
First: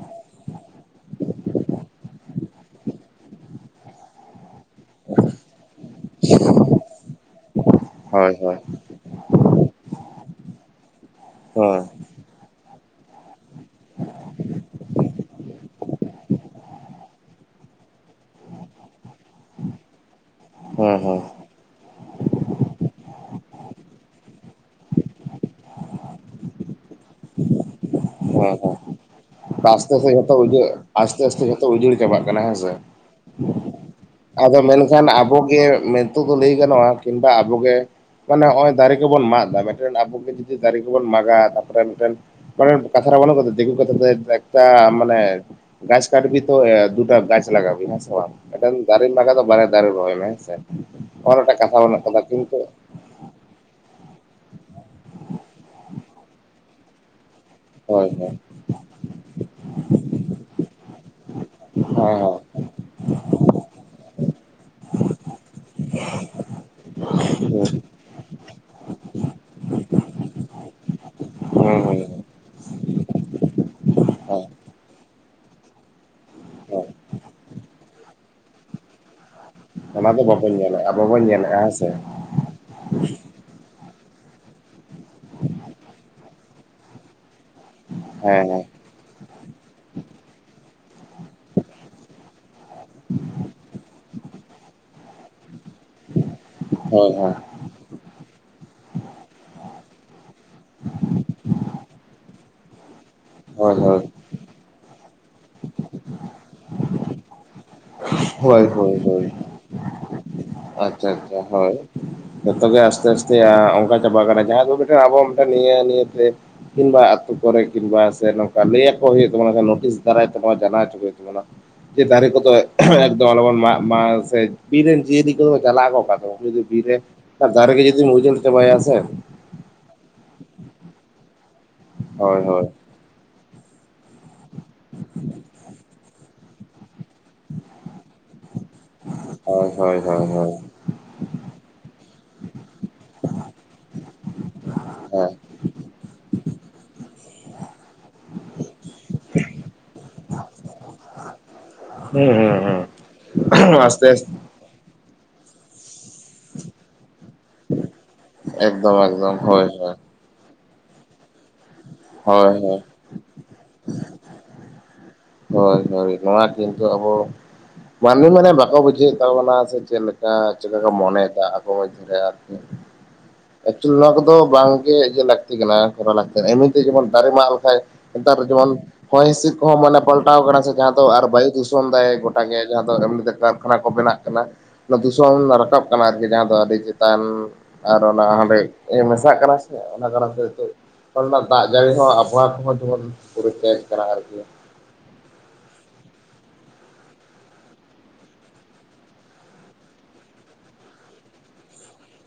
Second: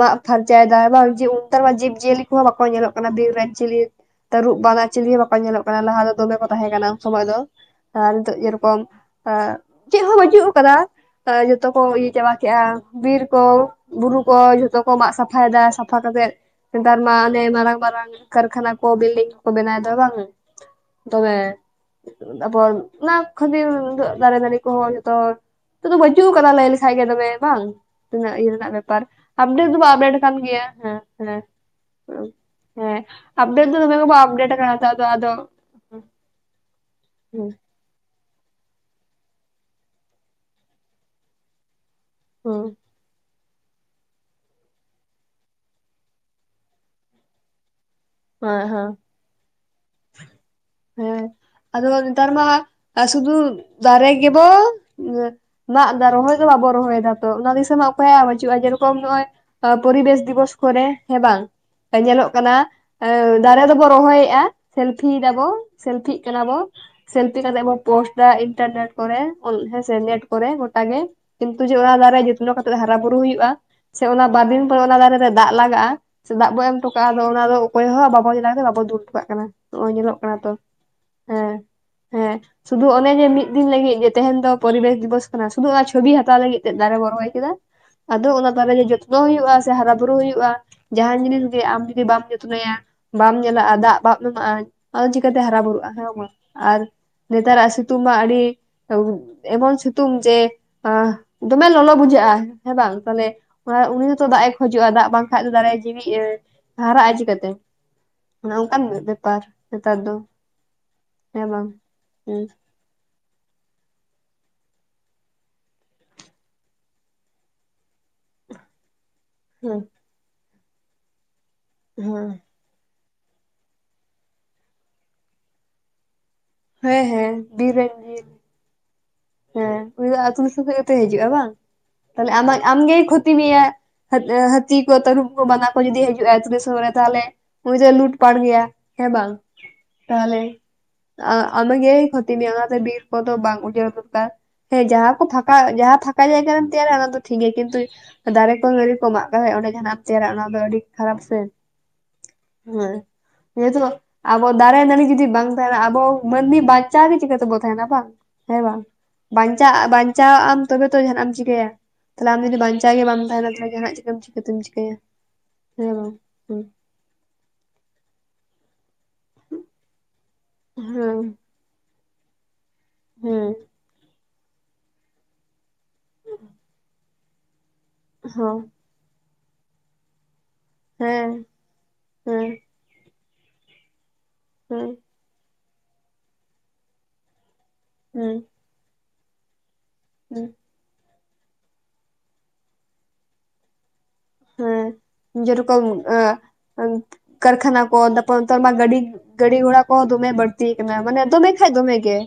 ᱢᱟᱜ ᱯᱷᱟᱨᱪᱟᱭᱫᱟ ᱵᱟᱝ ᱩᱱᱛᱟᱨ ᱢᱟ ᱡᱤᱵᱽ ᱡᱤᱭᱟᱹᱞᱤ ᱠᱚᱦᱚᱸ ᱵᱟᱠᱚ ᱧᱮᱞᱚᱜ ᱠᱟᱱᱟ ᱵᱤᱨ ᱨᱟᱡᱽ ᱡᱤᱭᱟᱹᱞᱤ ᱾ ᱛᱟᱹᱨᱩᱵ ᱵᱟᱱᱟ ᱪᱤᱞᱤ ᱦᱚᱸ ᱵᱟᱠᱚ ᱧᱮᱞᱚᱜ ᱠᱟᱱᱟ ᱞᱟᱦᱟ ᱫᱚᱢᱮ ᱠᱚ ᱛᱟᱦᱮᱸ ᱠᱟᱱᱟ ᱩᱱ ᱥᱚᱢᱚᱭ ᱫᱚ᱾ ᱟᱨ ᱦᱳᱭ ᱱᱤᱛᱚᱜ ᱦᱳᱭ ᱡᱮᱨᱚᱠᱚᱢ, ᱪᱮᱫ ᱦᱚᱸ ᱵᱟᱹᱪᱩᱜ ᱟᱠᱟᱫᱟ ᱡᱚᱛᱚ ᱦᱮᱸ ᱠᱚ ᱤᱭᱟᱹ ᱪᱟᱵᱟ ᱠᱮᱜᱼᱟ, ᱵᱤᱨ ᱠᱚ, ᱵᱩᱨᱩ ᱠᱚ ᱡᱷᱚᱛᱚ ᱠᱚ ᱢᱟᱜ ᱥᱟᱯᱷᱟᱭᱮᱫᱟ, ᱥᱟᱯᱷᱟ ᱠᱟᱛᱮᱫ ᱦᱮᱸᱛᱟᱨ ᱟᱱᱮ ᱢᱟᱲᱟᱝ ᱢᱟᱨᱟᱝ -ᱟᱜ ᱠᱟᱨᱠᱷᱟᱱᱟ ᱠᱚ, ᱵᱤᱞᱰᱤᱝ ᱠᱚ ᱠᱚ ᱵᱮᱱᱟᱣ ᱫᱟ ᱵᱟᱝ ᱦᱮᱸ ᱦᱮᱸ ᱫᱚᱢᱮ᱾ ᱛᱟᱨᱯᱚᱨᱼ ᱚᱱᱟᱠ ᱠᱷᱟᱹᱫᱤᱨ ᱱᱤᱛᱳᱜ ᱫᱟᱨᱮᱹᱫᱟᱨᱮᱹ ᱠᱚᱦᱚᱸ ᱡᱚᱛᱚᱼᱼ ᱱᱤᱛᱳᱜ ᱫᱚ ᱵᱟᱹᱪᱩᱜ ᱠᱟᱫᱟ ᱞᱟᱹᱭ ᱞᱮᱠᱷᱟ ᱜᱮ ᱫᱚᱢᱮ ᱵᱟᱝ, ᱛᱤᱱᱟᱹᱜ ᱤᱭᱟᱹ ᱦᱮᱸ ᱨᱮᱱᱟᱜ ᱦᱮᱸ ᱵᱮᱯᱟᱨ᱾ ᱟᱯᱰᱮᱴ ᱫᱚᱵᱚ ᱟᱥᱛᱮ ᱟᱥᱛᱮ ᱟᱯᱰᱮᱴ ᱡᱷᱚᱛᱚ ᱟᱠᱟᱱ ᱜᱮᱭᱟ ᱩᱡᱟᱹᱲ ᱦᱮᱸ ᱟᱥᱛᱮ ᱦᱮᱸ ᱟᱥᱛᱮ ᱡᱷᱚᱛᱚ ᱩᱡᱟᱹᱲ ᱪᱟᱵᱟᱜ ᱠᱟᱱᱟ ᱦᱮᱸ ᱥᱮ᱾ ᱟᱯᱰᱮᱴ ᱫᱚ ᱫᱚᱢᱮ ᱜᱮᱵᱚ ᱟᱯᱰᱮᱴ ᱟᱫᱚ ᱟᱠᱟᱱᱟ ᱱᱮᱛᱟᱨ ᱫᱚ ᱢᱮᱱᱠᱷᱟᱱ ᱟᱫᱚ ᱟᱵᱚ ᱜᱮ ᱢᱮᱹᱛᱳᱜ ᱫᱚ ᱞᱟᱹᱭ ᱜᱟᱱᱚᱜᱼᱟ, ᱠᱤᱝᱵᱟ ᱦᱩᱸ ᱟᱵᱚᱜ ᱜᱮ ᱢᱟᱱᱮ ᱱᱚᱜ-ᱚᱭ ᱫᱟᱨᱮᱹ ᱠᱚᱵᱚᱱ ᱢᱟᱜ ᱮᱫᱟ, ᱢᱤᱫᱴᱮᱱ ᱟᱵᱚᱜ ᱜᱮ ᱡᱩᱫᱤ ᱫᱟᱨᱮᱹ ᱠᱚᱵᱚᱱ ᱢᱟᱜ-ᱟ ᱾ᱛᱟᱯᱚᱨᱮ ᱨᱮᱱ ᱦᱩᱸ ᱢᱟᱱᱮ ᱠᱟᱛᱷᱟ ᱨᱮ ᱵᱟᱹᱱᱩᱜ ᱟᱠᱟᱫᱟ ᱫᱤᱠᱩ ᱠᱟᱛᱷᱟ ᱛᱮᱼᱼ ᱫᱮᱞᱟ ᱢᱟᱱᱮ ᱜᱟᱪᱷ ᱠᱟᱴᱵᱤ ᱛᱚ ᱫᱩᱴᱟ ᱜᱟᱪᱷ ᱞᱟᱜᱵᱤ ᱦᱮᱸᱥᱮ ᱦᱮᱸ ᱢᱤᱫᱴᱮᱱ ᱦᱮᱸ ᱫᱟᱨᱮᱹᱢ ᱢᱟᱜᱟ ᱫᱚ ᱵᱟᱨᱭᱟ ᱫᱟᱨᱮᱹ ᱨᱚᱦᱚᱭ ᱢᱮ ᱦᱮᱸᱥᱮ ᱾ᱚᱱᱚᱴᱟᱜ ᱠᱟᱛᱷᱟ ᱟᱠᱟᱫᱟ ᱠᱤᱱᱛᱩ᱾ ᱟᱨ ᱥᱩᱫᱩ ᱫᱟᱨᱮᱹ ᱜᱮᱵᱚ ᱢᱟᱜ ᱮᱫᱟ ᱨᱚᱦᱚᱭ ᱫᱚ ᱵᱟᱵᱚ ᱨᱚᱦᱚᱭ ᱫᱟ ᱛᱚ, ᱚᱱᱟ ᱫᱤᱥ ᱛᱮᱢᱟ ᱦᱳᱭ ᱚᱠᱚᱭᱟᱜ ᱵᱟᱹᱪᱩᱜ-ᱟ, ᱡᱮᱨᱚᱠᱚᱢ ᱱᱚᱜ-ᱚᱭ ᱯᱚᱨᱤᱵᱮᱥ ᱫᱤᱵᱚᱥ ᱠᱚᱨᱮ ᱦᱮᱸ ᱵᱟᱝ? ᱧᱮᱞᱚᱜ ᱦᱳᱭ ᱠᱟᱱᱟ ᱫᱟᱨᱮ ᱮᱹ ᱫᱟᱨᱮᱹ ᱫᱚᱵᱚ ᱨᱚᱦᱚᱭᱮᱫᱼᱟ᱾ ᱥᱮᱞᱯᱷᱤ ᱮᱫᱟᱵᱚ ᱥᱮᱞᱯᱷᱤᱜ ᱠᱟᱱᱟ ᱵᱚ᱾ ᱦᱮᱸ ᱥᱮᱞᱯᱷᱤ ᱦᱮᱸ ᱠᱟᱛᱮᱜ ᱦᱩᱸ ᱵᱚ ᱯᱳᱥᱴ ᱫᱟ ᱤᱱᱴᱟᱨᱱᱮᱴ ᱠᱚᱨᱮ ᱚᱱ ᱦᱮᱸᱥᱮ ᱱᱮᱴ ᱠᱚᱨᱮ ᱜᱚᱴᱟᱜ ᱜᱮ, ᱠᱤᱱᱛᱩ ᱡᱮ ᱦᱩᱸ ᱚᱱᱟ ᱫᱟᱨᱮ ᱦᱳᱭ ᱡᱚᱛᱱᱚ ᱠᱟᱛᱮᱜ ᱦᱟᱨᱟ ᱵᱩᱨᱩ ᱦᱩᱭᱩᱜᱼᱟ ᱥᱮ ᱚᱱᱟ ᱵᱟᱨᱫᱤᱱ ᱯᱚ ᱚᱱᱟ ᱫᱟᱨᱮ ᱨᱮ ᱫᱟᱜ ᱞᱟᱜᱟᱜᱼᱟ, ᱥᱮ ᱫᱟᱜ ᱵᱚᱱ ᱮᱢ ᱦᱳᱭ ᱚᱴᱚᱠᱟᱜᱼᱟ ᱟᱫᱚ ᱚᱱᱟᱫᱚ ᱚᱠᱚᱭ ᱦᱚᱸ ᱵᱟᱵᱚᱱ [unintelligible] ᱵᱟᱵᱚᱱ ᱫᱩᱞ ᱴᱚᱠᱟᱜ ᱠᱟᱱᱟ᱾ ᱦᱚᱜᱼᱚᱭ ᱚᱱᱟ ᱧᱮᱞᱚᱜ ᱫᱚ ᱠᱟᱱᱟ ᱵᱟᱵᱚᱱ ᱛᱚ ᱧᱮᱞᱮᱜᱼᱟ ᱟᱵᱚ ᱵᱚᱱ ᱧᱮᱞᱮᱜᱼᱟ ᱦᱮᱸ ᱥᱮ ᱦᱮᱸ, ᱥᱩᱫᱷᱩ ᱚᱱᱮ ᱡᱮ ᱢᱤᱫ ᱫᱤᱱ ᱞᱟᱹᱜᱤᱫ ᱡᱮ ᱛᱟᱦᱮᱸᱱ ᱫᱚ ᱯᱚᱨᱤᱵᱮᱥ ᱫᱤᱵᱚᱥ ᱠᱟᱱᱟ, ᱥᱩᱫᱷᱩ ᱚᱱᱟ ᱪᱷᱚᱵᱤ ᱦᱟᱛᱟᱣ ᱞᱟᱹᱜᱤᱫ ᱛᱮᱫ ᱫᱟᱨᱮ ᱵᱚ ᱨᱚᱦᱚᱭ ᱠᱮᱫᱟ᱾ ᱟᱫᱚ ᱦᱮᱸ ᱚᱱᱟ ᱦᱮᱸ ᱫᱟᱨᱮ ᱜᱮ ᱡᱚᱛᱱᱚ ᱦᱩᱭᱩᱜᱼᱟ ᱥᱮ ᱦᱟᱨᱟ ᱵᱩᱨᱩ ᱦᱩᱭᱩᱜᱼᱟ, ᱡᱟᱦᱟᱸᱱ ᱡᱤᱱᱤᱥ ᱜᱮ ᱟᱢ ᱡᱩᱫᱤ ᱵᱟᱢ ᱡᱚᱛᱱᱚᱭᱟ ᱵᱟᱢ ᱧᱮᱞᱟᱼᱟ ᱟᱨ ᱫᱟᱜ ᱵᱟ [unintelligible] ᱪᱤᱠᱟᱹᱛᱮ ᱦᱟᱨᱟ ᱵᱩᱨᱩᱜᱼᱟ [inaudible] ᱟᱨ ᱦᱳᱭ ᱦᱳᱭ ᱱᱮᱛᱟᱨᱟᱜ ᱥᱤᱛᱩᱝ ᱢᱟ ᱟᱹᱰᱤ, [unintelligible] ᱮᱢᱚᱱ ᱥᱤᱛᱩᱝ ᱡᱮ ᱟᱦ ᱫᱚᱢᱮ ᱞᱚᱞᱚ ᱵᱩᱡᱷᱟᱹᱜᱼᱟ ᱦᱮᱸ ᱵᱟᱝ ᱛᱟᱦᱞᱮ, ᱦᱳᱭ ᱚᱱᱟ ᱩᱱᱤ ᱦᱳᱭ ᱦᱚᱸᱛᱚ ᱫᱟᱜ ᱮ ᱠᱷᱚᱡᱚᱜᱼᱟ ᱫᱟᱜ ᱵᱟᱝ ᱠᱷᱟᱡ ᱫᱚ [unintelligible] ᱡᱮᱣᱤ ᱮ ᱦᱟᱨᱟᱜᱼᱟ ᱪᱤᱠᱟᱹᱛᱮ᱾ ᱚᱱᱮ ᱦᱳᱭ ᱚᱱᱠᱟᱱ ᱦᱳᱭ ᱦᱳᱭ, ᱵᱮᱯᱟᱨ ᱱᱮᱛᱟᱨ ᱫᱚ ᱟᱪᱪᱷᱟ ᱟᱪᱪᱷᱟ ᱦᱮᱸ ᱵᱟᱝ ᱦᱳᱭ ᱦᱮᱸ ᱡᱚᱛᱚᱜ ᱜᱮ ᱟᱥᱛᱮ ᱟᱥ ᱪᱮ-ᱟ ᱚᱱᱠᱟ ᱪᱟᱵᱟ ᱠᱟᱱᱟ ᱡᱟᱦᱟᱸ ᱫᱚ ᱢᱤᱫᱴᱮᱱ ᱟᱵᱚ ᱢᱤᱫᱴᱮᱱ ᱤᱭᱟᱹ ᱱᱤᱭᱟᱹᱛᱮ, ᱠᱤᱝᱵᱟ ᱟᱹᱛᱩ ᱠᱚᱨᱮ ᱠᱤᱝᱵᱟ ᱥᱮ ᱱᱚᱝᱠᱟ ᱞᱟᱹᱭ ᱟᱠᱚ ᱦᱩᱭᱩᱜ ᱛᱟᱢᱟ ᱢᱮᱱᱠᱷᱟᱱ ᱦᱮᱸ ᱱᱚᱳᱴᱤᱥ ᱫᱟᱨᱟᱭ ᱛᱮᱦᱚᱸ ᱡᱟᱱᱟᱣ ᱦᱚᱪᱚᱠᱚ ᱦᱩᱭᱩᱜ ᱛᱟᱢᱟ ᱱᱚᱣᱟ ᱡᱮ ᱫᱟᱨᱮ ᱦᱮᱸ ᱠᱚᱫᱚ ᱮᱠᱫᱚᱢ ᱟᱞᱚᱵᱚᱱ ᱢᱟᱜ ᱢᱟ ᱥᱮ ᱵᱤᱨ ᱨᱮᱱ ᱡᱤᱭᱟᱹᱞᱤ‌ ᱠᱚᱫᱚ ᱪᱟᱞᱟᱜ ᱚᱠᱟ ᱛᱮ [unintelligible] ᱵᱤᱨ ᱨᱮ ᱦᱮᱸ ᱦᱮᱸ ᱵᱤᱨ ᱫᱟᱨᱮ ᱜᱮ ᱨᱮᱱ ᱡᱩᱫᱤᱢ ᱡᱤᱭᱟᱹᱞᱤ ᱩᱡᱟᱹᱲ ᱪᱟᱵᱟᱭ-ᱟ ᱥᱮ, ᱦᱮᱸ ᱩᱱᱤ ᱫᱚ ᱟᱹᱛᱩ ᱫᱤᱥᱚᱢ ᱠᱷᱚᱪ ᱜᱮᱛᱚᱭ ᱦᱤᱡᱩᱜᱼᱟ ᱵᱟᱝ ᱛᱟᱦᱟᱞᱮ ᱦᱳᱭ ᱟᱢᱟᱜ ᱦᱳᱭ ᱟᱢᱜᱮ ᱠᱷᱩ ᱛᱤ ᱢᱮᱭᱟ ᱦᱟᱹᱛ ᱦᱟᱹᱛᱤ ᱠᱚ ᱛᱟᱹᱨᱩᱵ ᱠᱚ ᱵᱟᱱᱟ ᱠᱚ ᱡᱩᱫᱤ ᱦᱤᱡᱩᱜᱼᱟᱭ [unintelligible] ᱛᱟᱦᱟᱞᱮ, ᱩᱱᱤ ᱫᱚᱭ ᱞᱩᱴ ᱯᱟᱴ ᱜᱮᱭᱟ ᱦᱮᱸ ᱵᱟᱝ ᱦᱳᱭ ᱦᱳᱭ ᱦᱳᱭ ᱦᱳᱭ ᱛᱟᱦᱟᱞᱮ, ᱟ ᱟᱢ ᱜᱮᱭ ᱠᱷᱚᱛᱤ ᱢᱮᱭᱟ ᱟᱱᱟᱛᱮ ᱵᱤᱨ ᱠᱚᱫᱚ ᱵᱟᱝ ᱩᱡᱟᱹᱲ ᱫᱚ [unintelligible] ᱦᱮᱸ ᱡᱟᱦᱟᱸ ᱠᱚ ᱯᱷᱟᱠᱟ ᱡᱟᱦᱟᱸ ᱯᱷᱟᱠᱟ ᱡᱟᱭᱜᱟ ᱨᱮ ᱛᱮᱭᱟᱨᱟ ᱚᱱᱟ ᱫᱚ ᱴᱷᱤᱠ ᱜᱮᱭᱟ ᱠᱤᱱᱛᱩ, ᱫᱟᱨᱮ ᱠᱚ ᱱᱟᱹᱲᱤ ᱠᱚ ᱢᱟᱜ [unintelligible] ᱚᱸᱰᱮ ᱡᱟᱦᱟᱱᱟᱜ ᱮᱢ ᱛᱮᱭᱟᱨᱟ ᱚᱱᱟ ᱫᱚ ᱟᱹᱰᱤ ᱠᱷᱟᱨᱟᱯ ᱥᱮ᱾ ᱦᱩᱸ ᱦᱮᱸ ᱦᱩᱸ ᱦᱩᱸ ᱡᱮᱦᱮᱛᱩ ᱟᱥᱛᱮ ᱟᱥ ᱟᱵᱚ ᱫᱟᱨᱮ ᱱᱟᱹᱲᱤ ᱡᱩᱫᱤ ᱵᱟᱝ ᱛᱟᱦᱮᱸᱱᱟ ᱟᱵᱚ ᱢᱟᱹᱱᱢᱤ ᱵᱟᱧᱪᱟᱣ ᱜᱮ ᱪᱤᱠᱟᱹ ᱛᱮᱵᱚ ᱛᱟᱦᱮᱸᱱᱟ ᱵᱟᱝ ᱦᱮᱸ ᱵᱟᱝ᱾ ᱮᱠᱫᱚᱢ ᱮᱠᱫᱚᱢ ᱦᱳᱭ ᱦᱳᱭ ᱵᱟᱧᱪᱟᱣᱮᱜ ᱟᱢ ᱛᱚᱵᱮ ᱛᱚ ᱡᱟᱦᱟᱸᱱᱟᱜ ᱮᱢ ᱪᱤᱠᱟᱹᱭᱟ ᱛᱟᱦᱞᱮ ᱟᱢ ᱦᱳᱭ ᱡᱩᱫᱤ ᱦᱳᱭ ᱵᱟᱧᱪᱟᱣ ᱜᱮ ᱵᱟᱢ ᱛᱟᱦᱮᱸᱱᱟ ᱛᱟᱦᱞᱮ ᱡᱟᱦᱟᱸ ᱱᱟᱜ ᱮᱢ ᱪᱤᱠᱟᱹᱛᱮᱢ ᱪᱤᱠᱟᱹᱭᱟ᱾ ᱦᱳᱭ ᱦᱮᱸ ᱦᱳᱭ ᱵᱟᱝ ᱱᱚᱣᱟ ᱦᱮᱸ ᱠᱤᱱᱛᱩ ᱟᱵᱚ ᱢᱟᱹᱱᱢᱤ ᱢᱟᱱᱮ ᱵᱟᱠᱚ ᱵᱩᱡᱷᱟᱹᱣᱮᱜ ᱛᱟᱵᱚᱱᱟ ᱥᱮ ᱪᱮᱫᱞᱮ [unintelligible] ᱪᱮᱠᱟ ᱠᱚ ᱦᱮᱸ ᱢᱚᱱᱮᱭᱮᱫᱟ ᱟᱠᱚ [unintelligible] ᱦᱮᱸ ᱮᱠᱪᱩᱭᱮᱞᱤ ᱱᱚᱣᱟ ᱠᱚᱫᱚ ᱵᱟᱝ ᱜᱮ ᱤᱭᱟᱹ ᱞᱟᱹᱠᱛᱤ ᱠᱟᱱᱟ ᱠᱚᱨᱟ ᱞᱟᱹᱠᱛᱤ ᱠᱟᱱᱟ ᱮᱢᱱᱤ ᱛᱮ ᱡᱮᱢᱚᱱ ᱫᱟᱨᱮ ᱢᱟᱜ ᱞᱮᱠᱷᱟᱡ ᱱᱮᱛᱟᱨ ᱦᱚᱸ ᱡᱮᱢᱚᱱ, ᱦᱚᱭ ᱦᱤᱸᱥᱤᱫ ᱠᱚᱦᱚᱸ ᱢᱟᱱᱮ ᱯᱟᱞᱴᱟᱣ ᱠᱟᱱᱟ ᱥᱮ ᱡᱟᱦᱟᱸ ᱫᱚ ᱟᱨ ᱦᱮᱸ ᱵᱟᱭᱩ ᱫᱷᱩᱥᱚᱱ ᱫᱟᱭ ᱜᱚᱴᱟ ᱦᱮᱸ ᱜᱮ᱾ ᱡᱟᱦᱟᱸ ᱫᱚ ᱮᱢᱱᱤ ᱛᱮ ᱠᱟᱨᱠᱷᱟᱱᱟ ᱠᱚ ᱵᱮᱱᱟᱜ ᱠᱟᱱᱟ ᱦᱮᱸ ᱚᱱᱟ ᱫᱩᱥᱚᱱ ᱨᱟᱠᱟᱵ ᱠᱟᱱᱟ ᱟᱨᱠᱤ ᱡᱟᱦᱟᱸ ᱫᱚ ᱟᱹᱰᱤ ᱪᱮᱛᱟᱱ᱾ ᱟᱨ ᱚᱱᱟ ᱦᱮᱸ ᱦᱟᱸᱰᱮᱜ ᱢᱮᱥᱟᱜ ᱠᱟᱱᱟ ᱥᱮ ᱚᱱᱟ ᱠᱟᱨᱚᱱ ᱛᱮ ᱦᱮᱸ ᱱᱮᱛᱚᱜ, ᱮᱠᱷᱚᱱ ᱢᱟ ᱫᱟᱜ ᱡᱟᱹᱲᱤ ᱦᱚᱸ ᱟᱵᱚᱦᱟᱣᱟ ᱠᱚᱦᱚᱸ ᱡᱮᱢᱚᱱ [unintelligible] ᱠᱟᱱᱟ ᱟᱨᱠᱤ, ᱦᱮᱸ ᱡᱮᱨᱚᱠᱚᱢ ᱠᱟᱨᱠᱷᱟᱱᱟ ᱠᱚ [unintelligible] ᱢᱟ ᱜᱟᱹᱰᱤ, ᱜᱟᱹᱰᱤ ᱜᱷᱚᱲᱟ ᱠᱚᱦᱚ ᱫᱚᱢᱮ ᱵᱟᱹᱲᱛᱤ ᱠᱟᱱᱟ ᱢᱟᱱᱮ ᱫᱚᱢᱮ ᱠᱷᱟᱱᱡ ᱫᱚᱢᱮ ᱜᱮ᱾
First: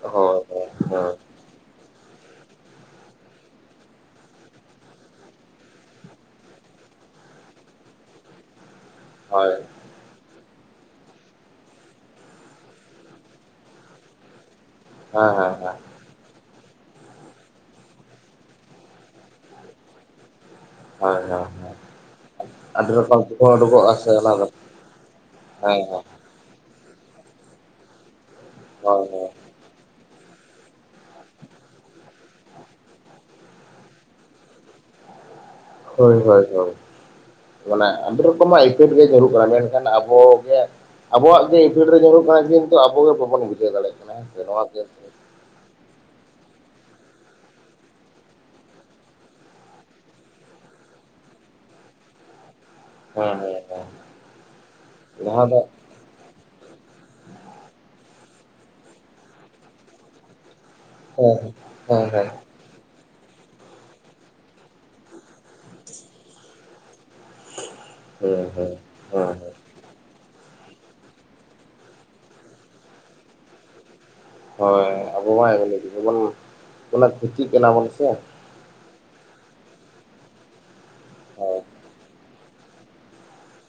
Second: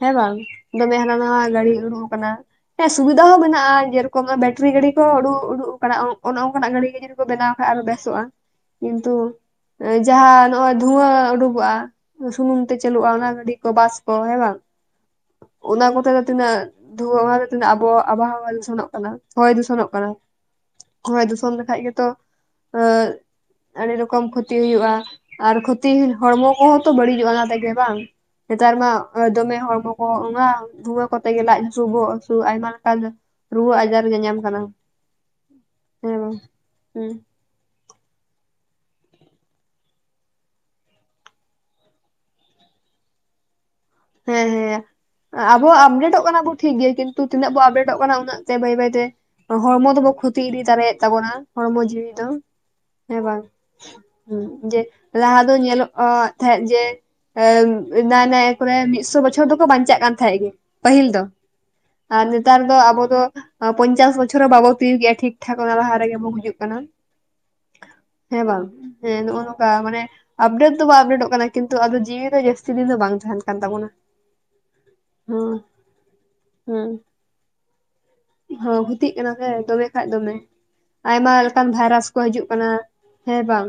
ᱦᱮᱸ ᱵᱟᱝ ᱦᱳᱭ ᱦᱳᱭ ᱫᱚᱢᱮ ᱦᱳᱭ ᱦᱟᱱᱟ ᱱᱟᱣᱟ ᱜᱟᱹᱲᱤ ᱩᱲᱩᱜ ᱠᱟᱱᱟ᱾ ᱦᱮᱸ ᱥᱩᱵᱤᱫᱟ ᱦᱚᱸ ᱢᱮᱱᱟᱜᱼᱟ ᱡᱮᱨᱚᱠᱚᱢ ᱵᱮᱴᱨᱤ ᱜᱟᱹᱰᱤ ᱠᱚ ᱩᱰᱩ ᱩᱰᱩ ᱠᱟᱱᱟ᱾ ᱚᱱᱮ ᱚᱱᱠᱟᱱᱟᱜ ᱜᱟᱹᱲᱤ ᱜᱮ ᱡᱩᱫᱤ ᱠᱚ ᱵᱮᱱᱟᱣ ᱠᱷᱟᱡ ᱟᱨᱚ ᱵᱮᱥᱚᱜᱼᱟ ᱠᱤᱱᱛᱩ, ᱦᱳᱭ ᱡᱟᱦᱟᱸ ᱱᱚᱜ-ᱚᱭ ᱫᱷᱩᱣᱟᱹ ᱩᱰᱩᱠᱚᱜᱼᱟ ᱥᱩᱱᱩᱢ ᱛᱮ ᱪᱟᱹᱞᱩᱜᱼᱟ ᱚᱱᱟ ᱜᱟᱹᱰᱤ ᱠᱚ ᱵᱟᱥ ᱠᱚ ᱦᱮᱸ ᱵᱟᱝ? ᱦᱮ ᱦᱮᱸ᱾ ᱦᱮᱸ ᱚᱱᱟ ᱠᱚᱛᱮ ᱫᱚ ᱛᱤᱱᱟᱹᱜ ᱫᱷᱩᱣᱟᱹ ᱚᱱᱟ ᱛᱮ ᱛᱤᱱᱟᱹᱜ ᱟᱵᱚ ᱟᱵᱚᱦᱟᱣᱟ ᱫᱷᱩᱥᱚᱱᱚᱜ ᱠᱟᱱᱟ ᱦᱚᱭ ᱫᱷᱩᱥᱚᱱᱚᱜ ᱠᱟᱱᱟ᱾ ᱦᱳᱭ ᱫᱷᱩᱥᱚᱱ ᱞᱮᱠᱷᱟᱡ ᱜᱮᱛᱚ, ᱟᱹᱰᱤ ᱨᱚᱠᱚᱢ ᱛᱩᱠᱟᱹ ᱮᱹᱜ ᱟᱹᱰᱤ ᱩᱰᱩᱠᱚᱜᱼᱟ ᱥᱮ ᱨᱚᱠᱚᱢ ᱚᱱᱟ ᱫᱚ ᱠᱷᱚᱛᱤ ᱦᱩᱭᱩᱜᱼᱟ ᱟᱨ ᱦᱮᱸ ᱠᱷᱚᱛᱤ ᱦᱮᱸ ᱦᱚᱲᱢᱚ ᱠᱚᱦᱚᱸ ᱛᱚ ᱵᱟᱹᱲᱤᱡᱚᱜᱼᱟ ᱚᱱᱟ ᱛᱮᱜᱮ ᱵᱟᱝ ᱱᱮᱛᱟᱨ ᱢᱟ ᱦᱳᱭ ᱦᱳᱭ ᱫᱚᱢᱮ ᱦᱚᱲᱢᱚ ᱠᱚ ᱚᱱᱟ ᱫᱷᱩᱣᱟᱹ ᱠᱚᱛᱮ ᱜᱮ ᱞᱟᱡ ᱦᱟᱹᱥᱩ ᱵᱚᱦᱚᱜ ᱦᱟᱹᱥᱩ ᱟᱭᱢᱟ ᱞᱮᱠᱟᱱ ᱨᱩᱣᱟᱹ ᱟᱡᱟᱨ ᱧᱟᱧᱟᱢ ᱠᱟᱱᱟ᱾ ᱦᱮᱸ ᱦᱳᱭ ᱵᱟᱝ ᱦᱳᱭ ᱦᱳᱭ ᱦᱩᱸ ᱢᱟᱱᱮ ᱟᱹᱰᱤ ᱨᱚᱠᱚᱢᱟᱜ ᱤᱯᱷᱮᱴ ᱜᱮ ᱪᱟᱹᱞᱩᱜ ᱠᱟᱱᱟ ᱢᱮᱱᱠᱷᱟᱱ ᱟᱵᱚᱜᱮ ᱟᱵᱚᱣᱟᱜ ᱜᱮ ᱤᱯᱷᱮᱠᱴ ᱨᱮ ᱧᱩᱨᱩᱜ ᱠᱟᱱᱟ ᱠᱤᱱᱛᱩ ᱟᱵᱚ ᱜᱮ ᱵᱟᱵᱚᱱ ᱵᱩᱡᱷᱟᱹᱣ ᱫᱟᱲᱮᱭᱟᱜ ᱠᱟᱱᱟ ᱥᱮ ᱦᱮᱸ ᱱᱚᱣᱟ ᱜᱮ ᱦᱮᱸ ᱟᱵᱚᱣᱟᱜ ᱟᱯᱰᱮᱴᱚᱜ ᱠᱟᱱᱟ ᱵᱚᱱ ᱴᱷᱤᱠ ᱜᱮᱭᱟ ᱠᱤᱱᱛᱩ ᱛᱤᱱᱟᱹᱜ ᱵᱚᱱ ᱟᱯᱰᱮᱴᱚᱜ ᱠᱟᱱᱟ ᱩᱱᱟᱹᱜ ᱛᱮ ᱵᱟᱹᱭ ᱵᱟᱹᱭ ᱛᱮ ᱦᱚᱲᱢᱚ ᱫᱚᱵᱚ ᱠᱷᱚᱛᱤ ᱤᱫᱤ ᱛᱟᱨᱟᱭᱮᱫ ᱛᱟᱵᱚᱱᱟ ᱦᱚᱲᱢᱚ ᱡᱤᱣᱤ ᱫᱚ ᱦᱮᱸ ᱵᱟᱝ ᱦᱩᱸ ᱡᱮ ᱞᱟᱦᱟ ᱫᱚ ᱧᱮᱞᱚᱜ ᱚᱻ ᱛᱟᱦᱮᱸᱫ ᱡᱮ ᱮ ᱱᱟᱭ ᱱᱟᱭ ᱠᱚᱨᱮ ᱢᱤᱫᱥᱚ ᱵᱚᱪᱷᱚᱨ ᱫᱚᱠᱚ ᱵᱟᱧᱪᱟᱜ ᱠᱟᱱ ᱛᱟᱦᱮᱸᱫ ᱜᱮ ᱯᱟᱹᱦᱤᱞ ᱫᱚ ᱦᱮᱸ ᱦᱮᱸ ᱟᱨ ᱦᱮᱸ ᱱᱮᱛᱟᱨ ᱫᱚ ᱟᱵᱚ ᱫᱚ ᱯᱚᱧᱪᱟᱥ ᱵᱚᱪᱷᱚᱨ ᱦᱚᱸ ᱵᱟᱵᱚ ᱛᱤᱭᱩᱜᱮ-ᱟ ᱴᱷᱤᱠ ᱴᱷᱟᱠ ᱚᱱᱟ ᱞᱟᱦᱟ ᱨᱮᱜᱮ ᱵᱚ ᱜᱩᱡᱩᱜ ᱠᱟᱱᱟ ᱦᱮᱸ ᱵᱟᱝ ᱦᱮᱸ ᱱᱚ ᱱᱚᱝᱠᱟ ᱢᱟᱱᱮ ᱟᱯᱰᱮᱴ ᱫᱚ ᱫᱚᱵᱚ ᱟᱯᱰᱮᱴᱚᱜ ᱠᱟᱱᱟ ᱠᱤᱱᱛᱩ ᱟᱫᱚ ᱡᱤᱣᱤ ᱫᱚ ᱡᱟᱹᱥᱛᱤ ᱫᱤᱱ ᱫᱚ ᱵᱟᱝ ᱛᱟᱦᱮᱱ ᱠᱟᱱ ᱛᱟᱵᱚᱱᱟ ᱾ ᱦᱳᱭ ᱟᱵᱚ ᱢᱟ ᱮᱢᱱᱤ ᱛᱮᱜᱮ ᱵᱚᱱ ᱠᱷᱚᱛᱤ ᱠᱟᱱᱟ ᱵᱚᱱ ᱥᱮ ᱦᱳᱸ ᱠᱷᱩᱛᱤᱜ ᱠᱟᱱᱟ ᱦᱮ ᱫᱚᱢᱮ ᱠᱷᱟᱡ ᱫᱚᱢᱮ ᱟᱭᱢᱟ ᱞᱮᱠᱟᱱ ᱵᱷᱟᱭᱨᱟᱥ ᱠᱚ ᱦᱤᱡᱩᱜ ᱠᱟᱱᱟ ᱦᱮᱸ ᱵᱟᱝ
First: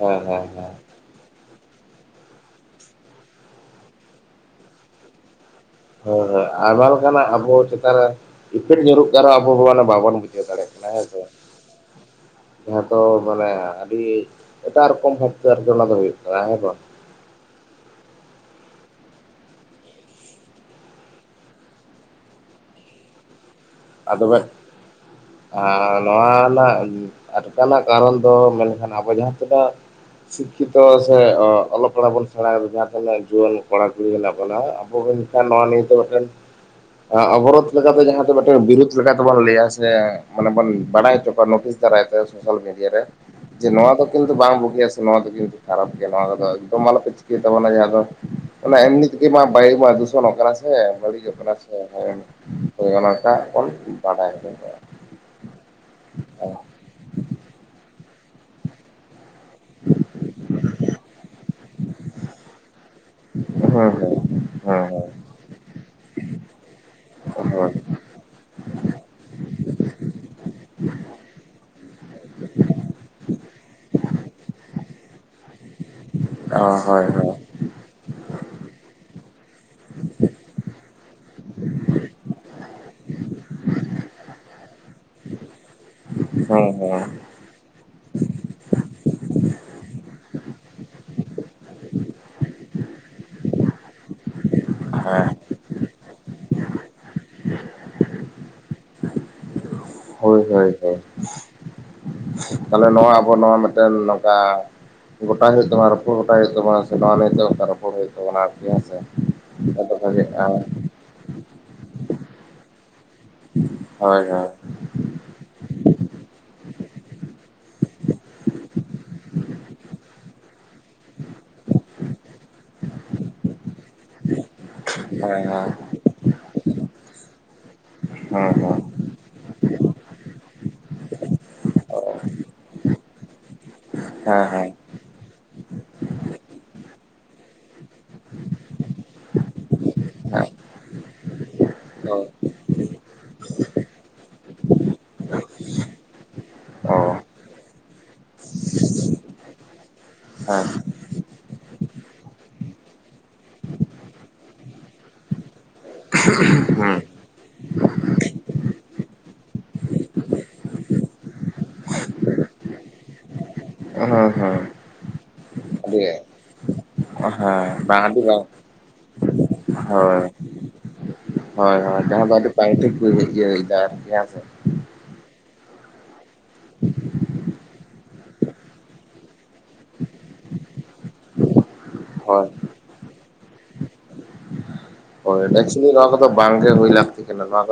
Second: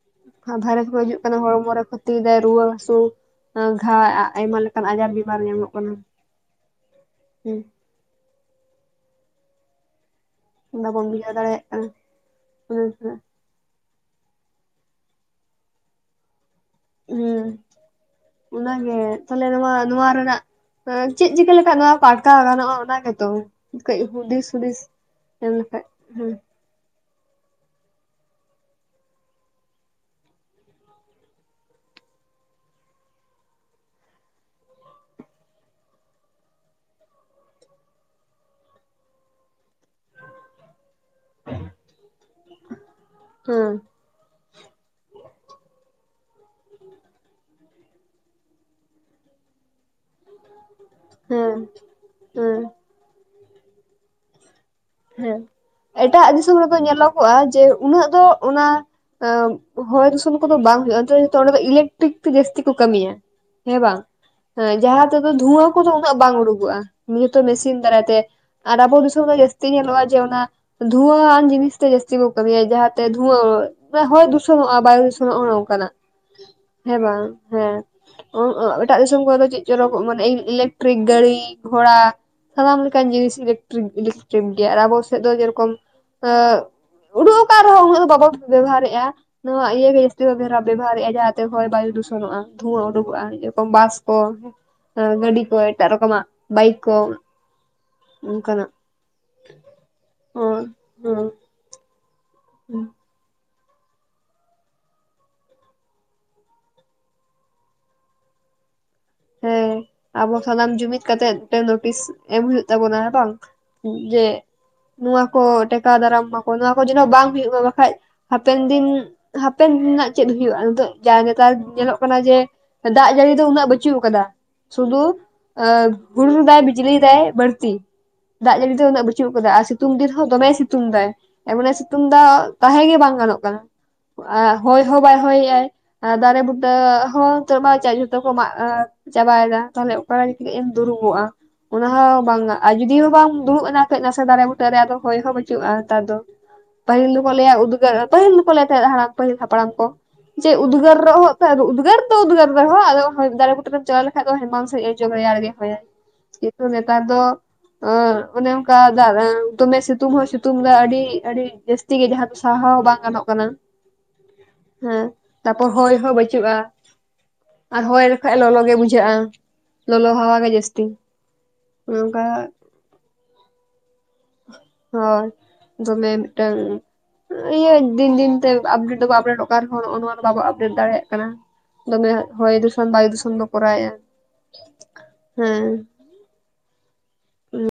ᱦᱮᱸ ᱦᱮᱸ ᱦᱮᱸ ᱵᱷᱟᱭᱨᱟᱥ ᱠᱚ ᱦᱟᱹᱡᱩᱜ ᱠᱟᱱᱟ ᱦᱚᱲᱢᱚ ᱨᱮ ᱠᱷᱚᱛᱤ ᱫᱟᱭ ᱨᱩᱣᱟᱹ ᱦᱟᱹᱥᱩ ᱜᱷᱟ ᱟᱭᱢᱟ ᱞᱮᱠᱟᱱ ᱟᱡᱟᱨ ᱵᱮᱢᱟᱨ ᱧᱟᱢᱚᱜ᱾ ᱠᱟᱱᱟ ᱦᱳᱸ ᱦᱳᱸ ᱟᱭᱢᱟ ᱞᱮᱠᱟᱱᱟᱜ ᱟᱵᱚ ᱦᱮᱸ ᱪᱮᱛᱟᱱ ᱨᱮ ᱤᱯᱷᱮᱠᱴ ᱧᱩᱨᱩᱜ ᱠᱟᱱᱟ ᱨᱮᱦᱚᱸ ᱟᱵᱚ ᱢᱟᱱᱮ ᱵᱟᱵᱚᱱ ᱵᱩᱡᱷᱟᱹᱣ ᱫᱟᱲᱮᱭᱟᱜ ᱠᱟᱱᱟ ᱚᱱᱟ ᱵᱚᱱ ᱦᱮᱸᱥᱮ ᱵᱩᱡᱷᱟᱹᱣ ᱫᱟᱲᱮᱭᱟᱜ ᱠᱟᱱᱟ ᱡᱟᱦᱟᱸ ᱫᱚ ᱢᱟᱱᱮ ᱟᱹᱰᱤ ᱮᱴᱟᱜ ᱨᱚᱠᱚᱢ ᱵᱷᱟᱵᱛᱮ ᱟᱨᱠᱤ ᱚᱱᱟ ᱫᱚ ᱦᱩᱭᱩᱜ ᱠᱟᱱᱟ ᱦᱮᱸ ᱵᱟᱝ ᱦᱩᱸ ᱚᱱᱟᱜᱮ ᱛᱟᱦᱚᱞᱮ ᱱᱚᱣᱟ ᱱᱚᱣᱟ ᱨᱮᱱᱟᱜ ᱪᱮᱫ ᱪᱤᱠᱟᱹ ᱞᱮᱠᱷᱟᱡ ᱱᱚᱣᱟ ᱟᱴᱠᱟᱣ ᱜᱟᱱᱚᱜᱼᱟ ᱚᱱᱟ ᱜᱮᱛᱚ ᱠᱟᱹᱡ ᱟᱫᱚ ᱢᱮᱴ ᱦᱩᱫᱤᱥ ᱦᱩᱫᱤᱥ ᱮᱢ ᱞᱮᱠᱷᱟᱡ ᱱᱚᱣᱟ ᱦᱮᱸ ᱨᱮᱱᱟᱜ ᱟᱴᱠᱟᱣ ᱨᱮᱱᱟᱜ ᱠᱟᱨᱚᱱ ᱫᱚ ᱢᱮᱱᱠᱷᱟᱱ ᱟᱵᱚ ᱡᱟᱦᱟᱸ ᱛᱤᱱᱟᱹᱜ ᱥᱤᱠᱠᱷᱤᱛᱚ ᱥᱮ ᱚᱞᱚᱜ ᱯᱟᱲᱦᱟᱜ ᱵᱚᱱ ᱥᱮᱬᱟᱭᱫᱟ ᱡᱟᱦᱟᱸ ᱛᱤᱱᱟᱹᱜ ᱡᱩᱣᱟᱹᱱ ᱠᱚᱲᱟ ᱠᱩᱲᱤ ᱦᱮᱱᱟᱜ ᱵᱚᱱᱟ ᱟᱵᱚ ᱜᱮ ᱱᱚᱣᱟ ᱱᱤᱭᱟᱹᱛᱮ ᱢᱮᱫᱴᱮᱱ ᱚᱵᱚᱨᱳᱫ ᱞᱮᱠᱟᱛᱮ ᱡᱟᱦᱟᱸ ᱛᱤᱱᱟᱹᱜ ᱵᱤᱨᱩᱫ ᱞᱮᱠᱟᱛᱮᱵᱚᱱ ᱞᱟᱹᱭᱟ ᱥᱮ ᱢᱟᱱᱮ ᱵᱚᱱ ᱵᱟᱰᱟᱭ ᱦᱚᱪᱚ ᱠᱚᱣᱟ ᱱᱳᱴᱤᱥ ᱫᱟᱨᱟᱭ ᱛᱮ ᱥᱳᱥᱟᱞ ᱢᱤᱰᱤᱭᱟ ᱨᱮ ᱡᱮ ᱦᱮᱸ ᱱᱚᱣᱟ ᱫᱚ ᱠᱤᱱᱛᱩ ᱵᱟᱝ ᱵᱩᱜᱤᱭᱟ ᱥᱮ ᱱᱚᱣᱟ ᱫᱚ ᱠᱤᱱᱛᱩ ᱠᱷᱟᱨᱟᱯ ᱜᱮᱭᱟ ᱱᱚᱣᱟ ᱨᱮᱫᱚ ᱮᱫᱚᱢ ᱟᱞᱚᱯᱮ ᱪᱤᱠᱟᱹᱭ ᱛᱟᱵᱚᱱᱟ ᱡᱟᱦᱟᱸ ᱫᱚ ᱚᱱᱟ ᱮᱢᱱᱤ ᱛᱮᱜᱮ ᱢᱟ ᱵᱟᱭᱩ ᱢᱟ ᱫᱩᱥᱚᱱᱚᱜ ᱠᱟᱱᱟ ᱥᱮ ᱠᱟᱱᱟ ᱦᱮᱸ ᱥᱮ ᱦᱮᱸ ᱦᱳᱭ ᱚᱱᱟᱴᱟᱜ ᱵᱚᱱ ᱵᱟᱰᱟᱭ ᱦᱚᱪᱚ ᱠᱟᱣᱟ ᱾ ᱦᱮᱸ ᱮᱴᱟᱜ ᱫᱤᱥᱚᱢ ᱨᱮᱫᱚ ᱧᱮᱞᱚᱜᱚᱜᱼᱟ ᱡᱮ ᱩᱱᱟᱹᱜ ᱫᱚ ᱚᱱᱟ ᱦᱚᱭ ᱫᱩᱥᱚᱱ ᱠᱚᱫᱚ ᱵᱟᱝ ᱦᱩᱭᱩᱜᱼᱟ ᱚᱱᱛᱮ ᱫᱚ ᱡᱚᱛᱚ ᱚᱸᱰᱮ ᱫᱚ ᱤᱞᱮᱠᱴᱨᱤᱠ ᱛᱮ ᱡᱟᱹᱥᱛᱤ ᱠᱚ ᱠᱟᱹᱢᱤᱭᱟ᱾ ᱦᱮᱸ ᱵᱟᱝ ᱦᱮᱸ ᱡᱟᱦᱟᱸ ᱚᱱᱛᱮ ᱫᱚ ᱫᱷᱩᱶᱟᱹ ᱠᱚᱫᱚ ᱩᱱᱟᱹᱜ ᱵᱟᱝ ᱩᱰᱩᱠᱚᱜᱼᱟ ᱡᱮᱦᱚᱛᱚ ᱢᱮᱥᱤᱱ ᱦᱳᱭ ᱫᱟᱨᱟᱭᱛᱮ ᱟᱨ ᱟᱵᱚ ᱫᱤᱥᱚᱢ ᱫᱚ ᱡᱟᱹᱥ ᱛᱤ ᱧᱮᱞᱚᱜᱼᱟ ᱡᱮ ᱚᱱᱟ ᱫᱷᱩᱶᱟᱹ ᱟᱱ ᱡᱤᱱᱤᱥ ᱛᱮ ᱡᱟᱹᱥᱛᱤ ᱠᱚ ᱠᱟᱹᱢᱤᱭᱟ ᱡᱟᱦᱟᱸᱛᱮ ᱫᱷᱩᱶᱟᱹ ᱢᱟᱱᱮ ᱦᱚᱭ ᱫᱩᱥᱚᱱᱚᱜᱼᱟ ᱵᱟᱭᱩ ᱫᱷᱩᱥᱚᱱᱚᱜ ᱚᱱᱮ ᱚᱝᱠᱟᱱᱟᱜ ᱚ ᱦᱮᱸ ᱦᱳᱭ ᱵᱟᱝ? ᱦᱮᱸ ᱮᱴᱟᱜ ᱫᱤᱥᱚᱢ ᱠᱚᱨᱮ ᱫᱚ ᱪᱮᱫ ᱪᱚᱨᱚᱠ ᱢᱟᱱᱮ ᱤᱞᱮᱠᱴᱨᱤᱠ ᱜᱟᱹᱲᱤ ᱜᱷᱚᱲᱟ ᱥᱟᱱᱟᱢ ᱞᱮᱠᱟᱱ ᱡᱤᱱᱤᱥ ᱤᱞᱮᱠᱴᱨᱤᱠ ᱤᱞᱮᱠᱴᱨᱤᱵ ᱜᱮᱭᱟ ᱟᱨ ᱟᱵᱚ ᱥᱮᱫ ᱫᱚ ᱡᱮᱨᱚᱠᱚᱢ ᱦᱳᱭ ᱦᱮᱸ ᱦᱮᱸ ᱩᱰᱩᱠ ᱛᱟ ᱨᱮᱦᱚᱸ ᱩᱱᱟᱹᱜ ᱫᱚ ᱵᱟᱵᱚ ᱵᱮᱵᱚᱦᱟᱨᱮᱫᱼᱟ᱾ ᱱᱚᱣᱟ ᱤᱭᱟᱹ ᱜᱮ ᱡᱟᱹᱥᱛᱤ ᱵᱮᱵᱚᱦᱟᱨᱮᱜᱼᱟ ᱡᱟᱦᱟᱛᱮ ᱦᱚᱭ ᱵᱟᱭᱩ ᱫᱷᱩᱥᱚᱱᱚᱜᱼᱟ ᱫᱷᱩᱶᱟᱹ ᱩᱰᱩᱠᱚᱜᱼᱟ ᱡᱚᱨᱚᱠᱚᱢ ᱵᱟᱥ ᱠᱚ᱾ ᱦᱟᱸ ᱦᱮᱸ ᱜᱟᱹᱰᱤ ᱠᱚ ᱮᱴᱟᱜ ᱨᱚᱠᱚᱢᱟᱜ ᱵᱟᱭᱤᱠ ᱠᱚ ᱚᱱᱠᱟᱱᱟᱜ᱾ ᱦᱳᱭ ᱦᱚᱸ ᱦᱳᱭ ᱦᱳᱭ ᱦᱚᱸ ᱛᱟᱞᱦᱮ ᱱᱚᱣᱟ ᱟᱵᱚ ᱱᱚᱣᱟ ᱢᱤᱫᱴᱮᱱ ᱛᱟ ᱜᱚᱴᱟ ᱦᱩᱭᱩᱜ ᱛᱟᱢᱟ ᱨᱚᱯᱚᱲ ᱜᱚᱴᱟᱭ ᱦᱩᱭᱩᱜ ᱛᱟᱢᱟ ᱥᱮ ᱱᱚᱣᱟ ᱢᱮᱱ ᱫᱚ ᱚᱱᱠᱟ ᱨᱚᱯᱚᱲ ᱦᱩᱭᱩᱜ ᱛᱟᱵᱚᱱᱟ ᱦᱮᱸᱥᱮ᱾ ᱦᱮᱸ ᱟᱫᱚ ᱟᱵᱚ ᱵᱷᱟᱜᱮᱜᱼᱟ ᱥᱟᱱᱟᱢ ᱡᱩᱢᱤᱫ ᱠᱟᱛᱮᱜ ᱢᱤᱫᱴᱮᱱ ᱱᱳᱴᱤᱥ ᱮᱢ ᱦᱩᱭᱩᱜ ᱛᱟᱵᱚᱱᱟ ᱦᱮᱸ ᱵᱟᱝ? ᱡᱮ ᱦᱳᱭ ᱦᱳᱭ ᱱᱚᱣᱟ ᱠᱚ ᱴᱮᱠᱟᱣ ᱫᱟᱨᱟᱢ ᱢᱟᱠᱚ ᱱᱚᱣᱟ ᱠᱚ ᱡᱮᱢᱱᱚ ᱵᱟᱝ ᱦᱩᱭᱩᱜ ᱢᱟ ᱵᱟᱠᱷᱟ ᱦᱟᱯᱮᱱ ᱫᱤᱱ ᱦᱟᱯᱮᱱ ᱨᱮᱱᱟᱜ ᱫᱤᱱ ᱪᱮᱫ ᱦᱩᱭᱩᱜ-ᱟ ᱱᱤᱛᱚᱜ ᱡᱟ ᱱᱮᱛᱟᱨ ᱧᱮᱞᱚᱜ ᱠᱟᱱᱟ ᱡᱮ ᱫᱟᱜ ᱡᱟᱹᱲᱤ ᱫᱚ ᱩᱱᱟᱹᱜ ᱵᱟᱪᱩ ᱠᱟᱫᱟ ᱥᱩᱫᱩ ᱦᱮᱸ ᱦᱮᱸ ᱦᱮᱸ ᱟᱸ ᱦᱩᱰᱩᱲ ᱫᱟᱭ ᱵᱤᱡᱤᱞᱤ ᱫᱟᱭ ᱵᱟᱹᱲᱛᱤ᱾ ᱫᱟᱜ ᱡᱟᱹᱲᱤ ᱦᱮᱸ ᱫᱚ ᱩᱱᱟᱹᱜ ᱵᱟᱹᱪᱩᱜ ᱟᱠᱟᱫᱟ ᱟᱨ ᱥᱤᱛᱩᱝ ᱫᱤᱱᱦᱚᱸ ᱫᱚᱢᱮ ᱥᱤᱛᱩᱝ ᱫᱟᱭ ᱾ ᱮᱢᱚᱱ ᱮ ᱥᱤᱛᱩᱝ ᱫᱟ ᱛᱟᱦᱮᱸ ᱜᱮ ᱵᱟᱝ ᱜᱟᱱᱚᱜ ᱠᱟᱱᱟ ᱦᱮᱸ ᱦᱮᱸ ᱦᱚᱭ ᱦᱚᱸ ᱵᱟᱭ ᱦᱚᱭᱮᱜ-ᱟ ᱟᱨ ᱫᱟᱨᱮ ᱵᱩᱴᱟᱹ ᱦᱚᱸ ᱱᱤᱛᱚᱜ ᱢᱟ ᱡᱚᱛᱚ ᱠᱚ ᱢᱟᱜ ᱪᱟᱵᱟᱭᱫᱟ ᱛᱟᱦᱚᱞᱮ ᱚᱠᱟ ᱨᱮ ᱦᱮᱸ ᱮᱢ ᱫᱩᱲᱩᱵᱚᱜ-ᱟ᱾ ᱚᱱᱟ ᱦᱚᱸ ᱦᱳᱭ ᱵᱟᱝᱟ ᱟᱨ ᱡᱩᱫᱤ ᱦᱚᱸ ᱵᱟᱝᱢ ᱫᱩᱲᱩᱵ ᱮᱱᱟ ᱠᱟᱹᱡ ᱱᱟᱥᱮ ᱫᱟᱨᱮ ᱵᱩᱴᱟᱹ ᱨᱮ ᱟᱫᱚ ᱦᱚᱭ ᱦᱚᱸ ᱵᱟᱹᱪᱩᱜ-ᱟ ᱱᱮᱛᱟᱨ ᱫᱚ᱾ ᱯᱟᱹᱦᱤᱞ ᱫᱚ ᱚ ᱠᱚ ᱞᱟᱹᱭᱟ ᱩᱫᱽᱜᱟᱹᱨ ᱯᱟᱹᱦᱤᱞ ᱫᱚ ᱠᱚ ᱞᱟᱹᱭᱟ ᱛᱟᱦᱟᱡ ᱯᱟᱹᱦᱤᱞ ᱦᱟᱯᱲᱟᱢ ᱠᱚ ᱡᱮ ᱦᱮᱸ ᱩᱫᱽᱜᱟᱹᱨ ᱨᱚᱦᱚᱜ ᱛᱮ ᱟᱨᱩᱵ ᱩᱫᱽᱜᱟᱹᱨ ᱫᱚ ᱩᱫᱽᱜᱟᱹᱨ ᱨᱮᱦᱚᱸ ᱟᱫᱚ ᱫᱟᱨᱮ ᱵᱩᱴᱟᱹ ᱨᱮᱢ ᱪᱟᱞᱟᱣ ᱞᱮᱠᱟᱡ ᱫᱚ ᱦᱮᱢᱟᱞ ᱥᱟᱦᱤᱡ ᱮ ᱡᱚᱜ ᱨᱮᱭᱟᱲ ᱜᱮ᱾ ᱦᱳᱭ ᱠᱤᱱᱛᱩ ᱱᱮᱛᱟᱨ ᱫᱚ ᱚᱱᱮ ᱚᱱᱠᱟ ᱫᱟᱨᱮ ᱫᱚᱢᱮ ᱥᱤᱛᱩᱝ ᱦᱚᱸᱭ ᱥᱤᱛᱩᱝ ᱥᱤᱛᱩᱝ ᱫᱟᱭ ᱟᱹᱰᱤ ᱟᱹᱰᱤ ᱡᱟᱹᱥᱛᱤ ᱜᱮ ᱡᱟᱦᱟᱸ ᱫᱚ ᱥᱟᱦᱟᱣ ᱦᱚᱸ ᱵᱟᱝ ᱜᱟᱱᱚᱜ ᱠᱟᱱᱟ ᱾ ᱦᱩᱸ ᱦᱩᱸ ᱦᱩᱸ ᱦᱮᱸ ᱛᱟᱯᱚᱨ ᱦᱚᱭ ᱟᱹᱰᱤ ᱦᱚᱸ ᱵᱟᱹᱪᱩᱜ-ᱟ᱾ ᱟᱨ ᱦᱮᱸ ᱵᱟᱝ ᱦᱚᱭ ᱟᱹᱰᱤ ᱞᱮᱠᱷᱟᱡ ᱵᱟᱝ ᱞᱚᱞᱚ ᱜᱮ ᱵᱩᱡᱷᱟᱹᱜᱼᱟ ᱞᱚᱞᱚ ᱦᱳᱭ ᱦᱟᱣᱟ ᱜᱮ ᱡᱟᱹᱥᱛᱤ᱾ ᱦᱳᱭ ᱚᱱᱮ ᱦᱳᱭ ᱚᱱᱠᱟ ᱡᱟᱦᱟᱸ ᱫᱚ [unintelligible] ᱦᱳᱭ ᱫᱚᱢᱮ ᱢᱤᱫᱴᱟᱝ ᱤᱭᱟᱹ ᱫᱤᱱ ᱫᱤᱱ ᱛᱮ ᱟᱯᱰᱮᱴ ᱫᱚ ᱠᱚ ᱟᱯᱰᱮᱴ ᱱᱮᱛᱟᱨ ᱦᱚᱲ ᱱᱚᱜᱼᱚ ᱱᱚᱣᱟ ᱫᱚ ᱵᱟᱵᱚ ᱟᱯᱰᱮᱴ ᱫᱟᱲᱮᱭᱟᱜ ᱠᱟᱱᱟ᱾ ᱫᱚᱢᱮ ᱦᱳᱭ ᱦᱚᱭ ᱫᱷᱩᱥᱚᱱ ᱵᱟᱭᱩ ᱫᱷᱩᱥᱚᱱ ᱵᱚ ᱠᱚᱨᱟᱣᱮᱫᱼᱟ ᱾ ᱦᱳᱭ [unintelligible] ᱱᱚᱣᱟ ᱠᱚᱫᱚ ᱵᱟᱝᱜᱮ ᱦᱩᱭ ᱞᱟᱹᱠᱛᱤ ᱠᱟᱱᱟ ᱱᱚᱣᱟ ᱠᱚᱫᱚ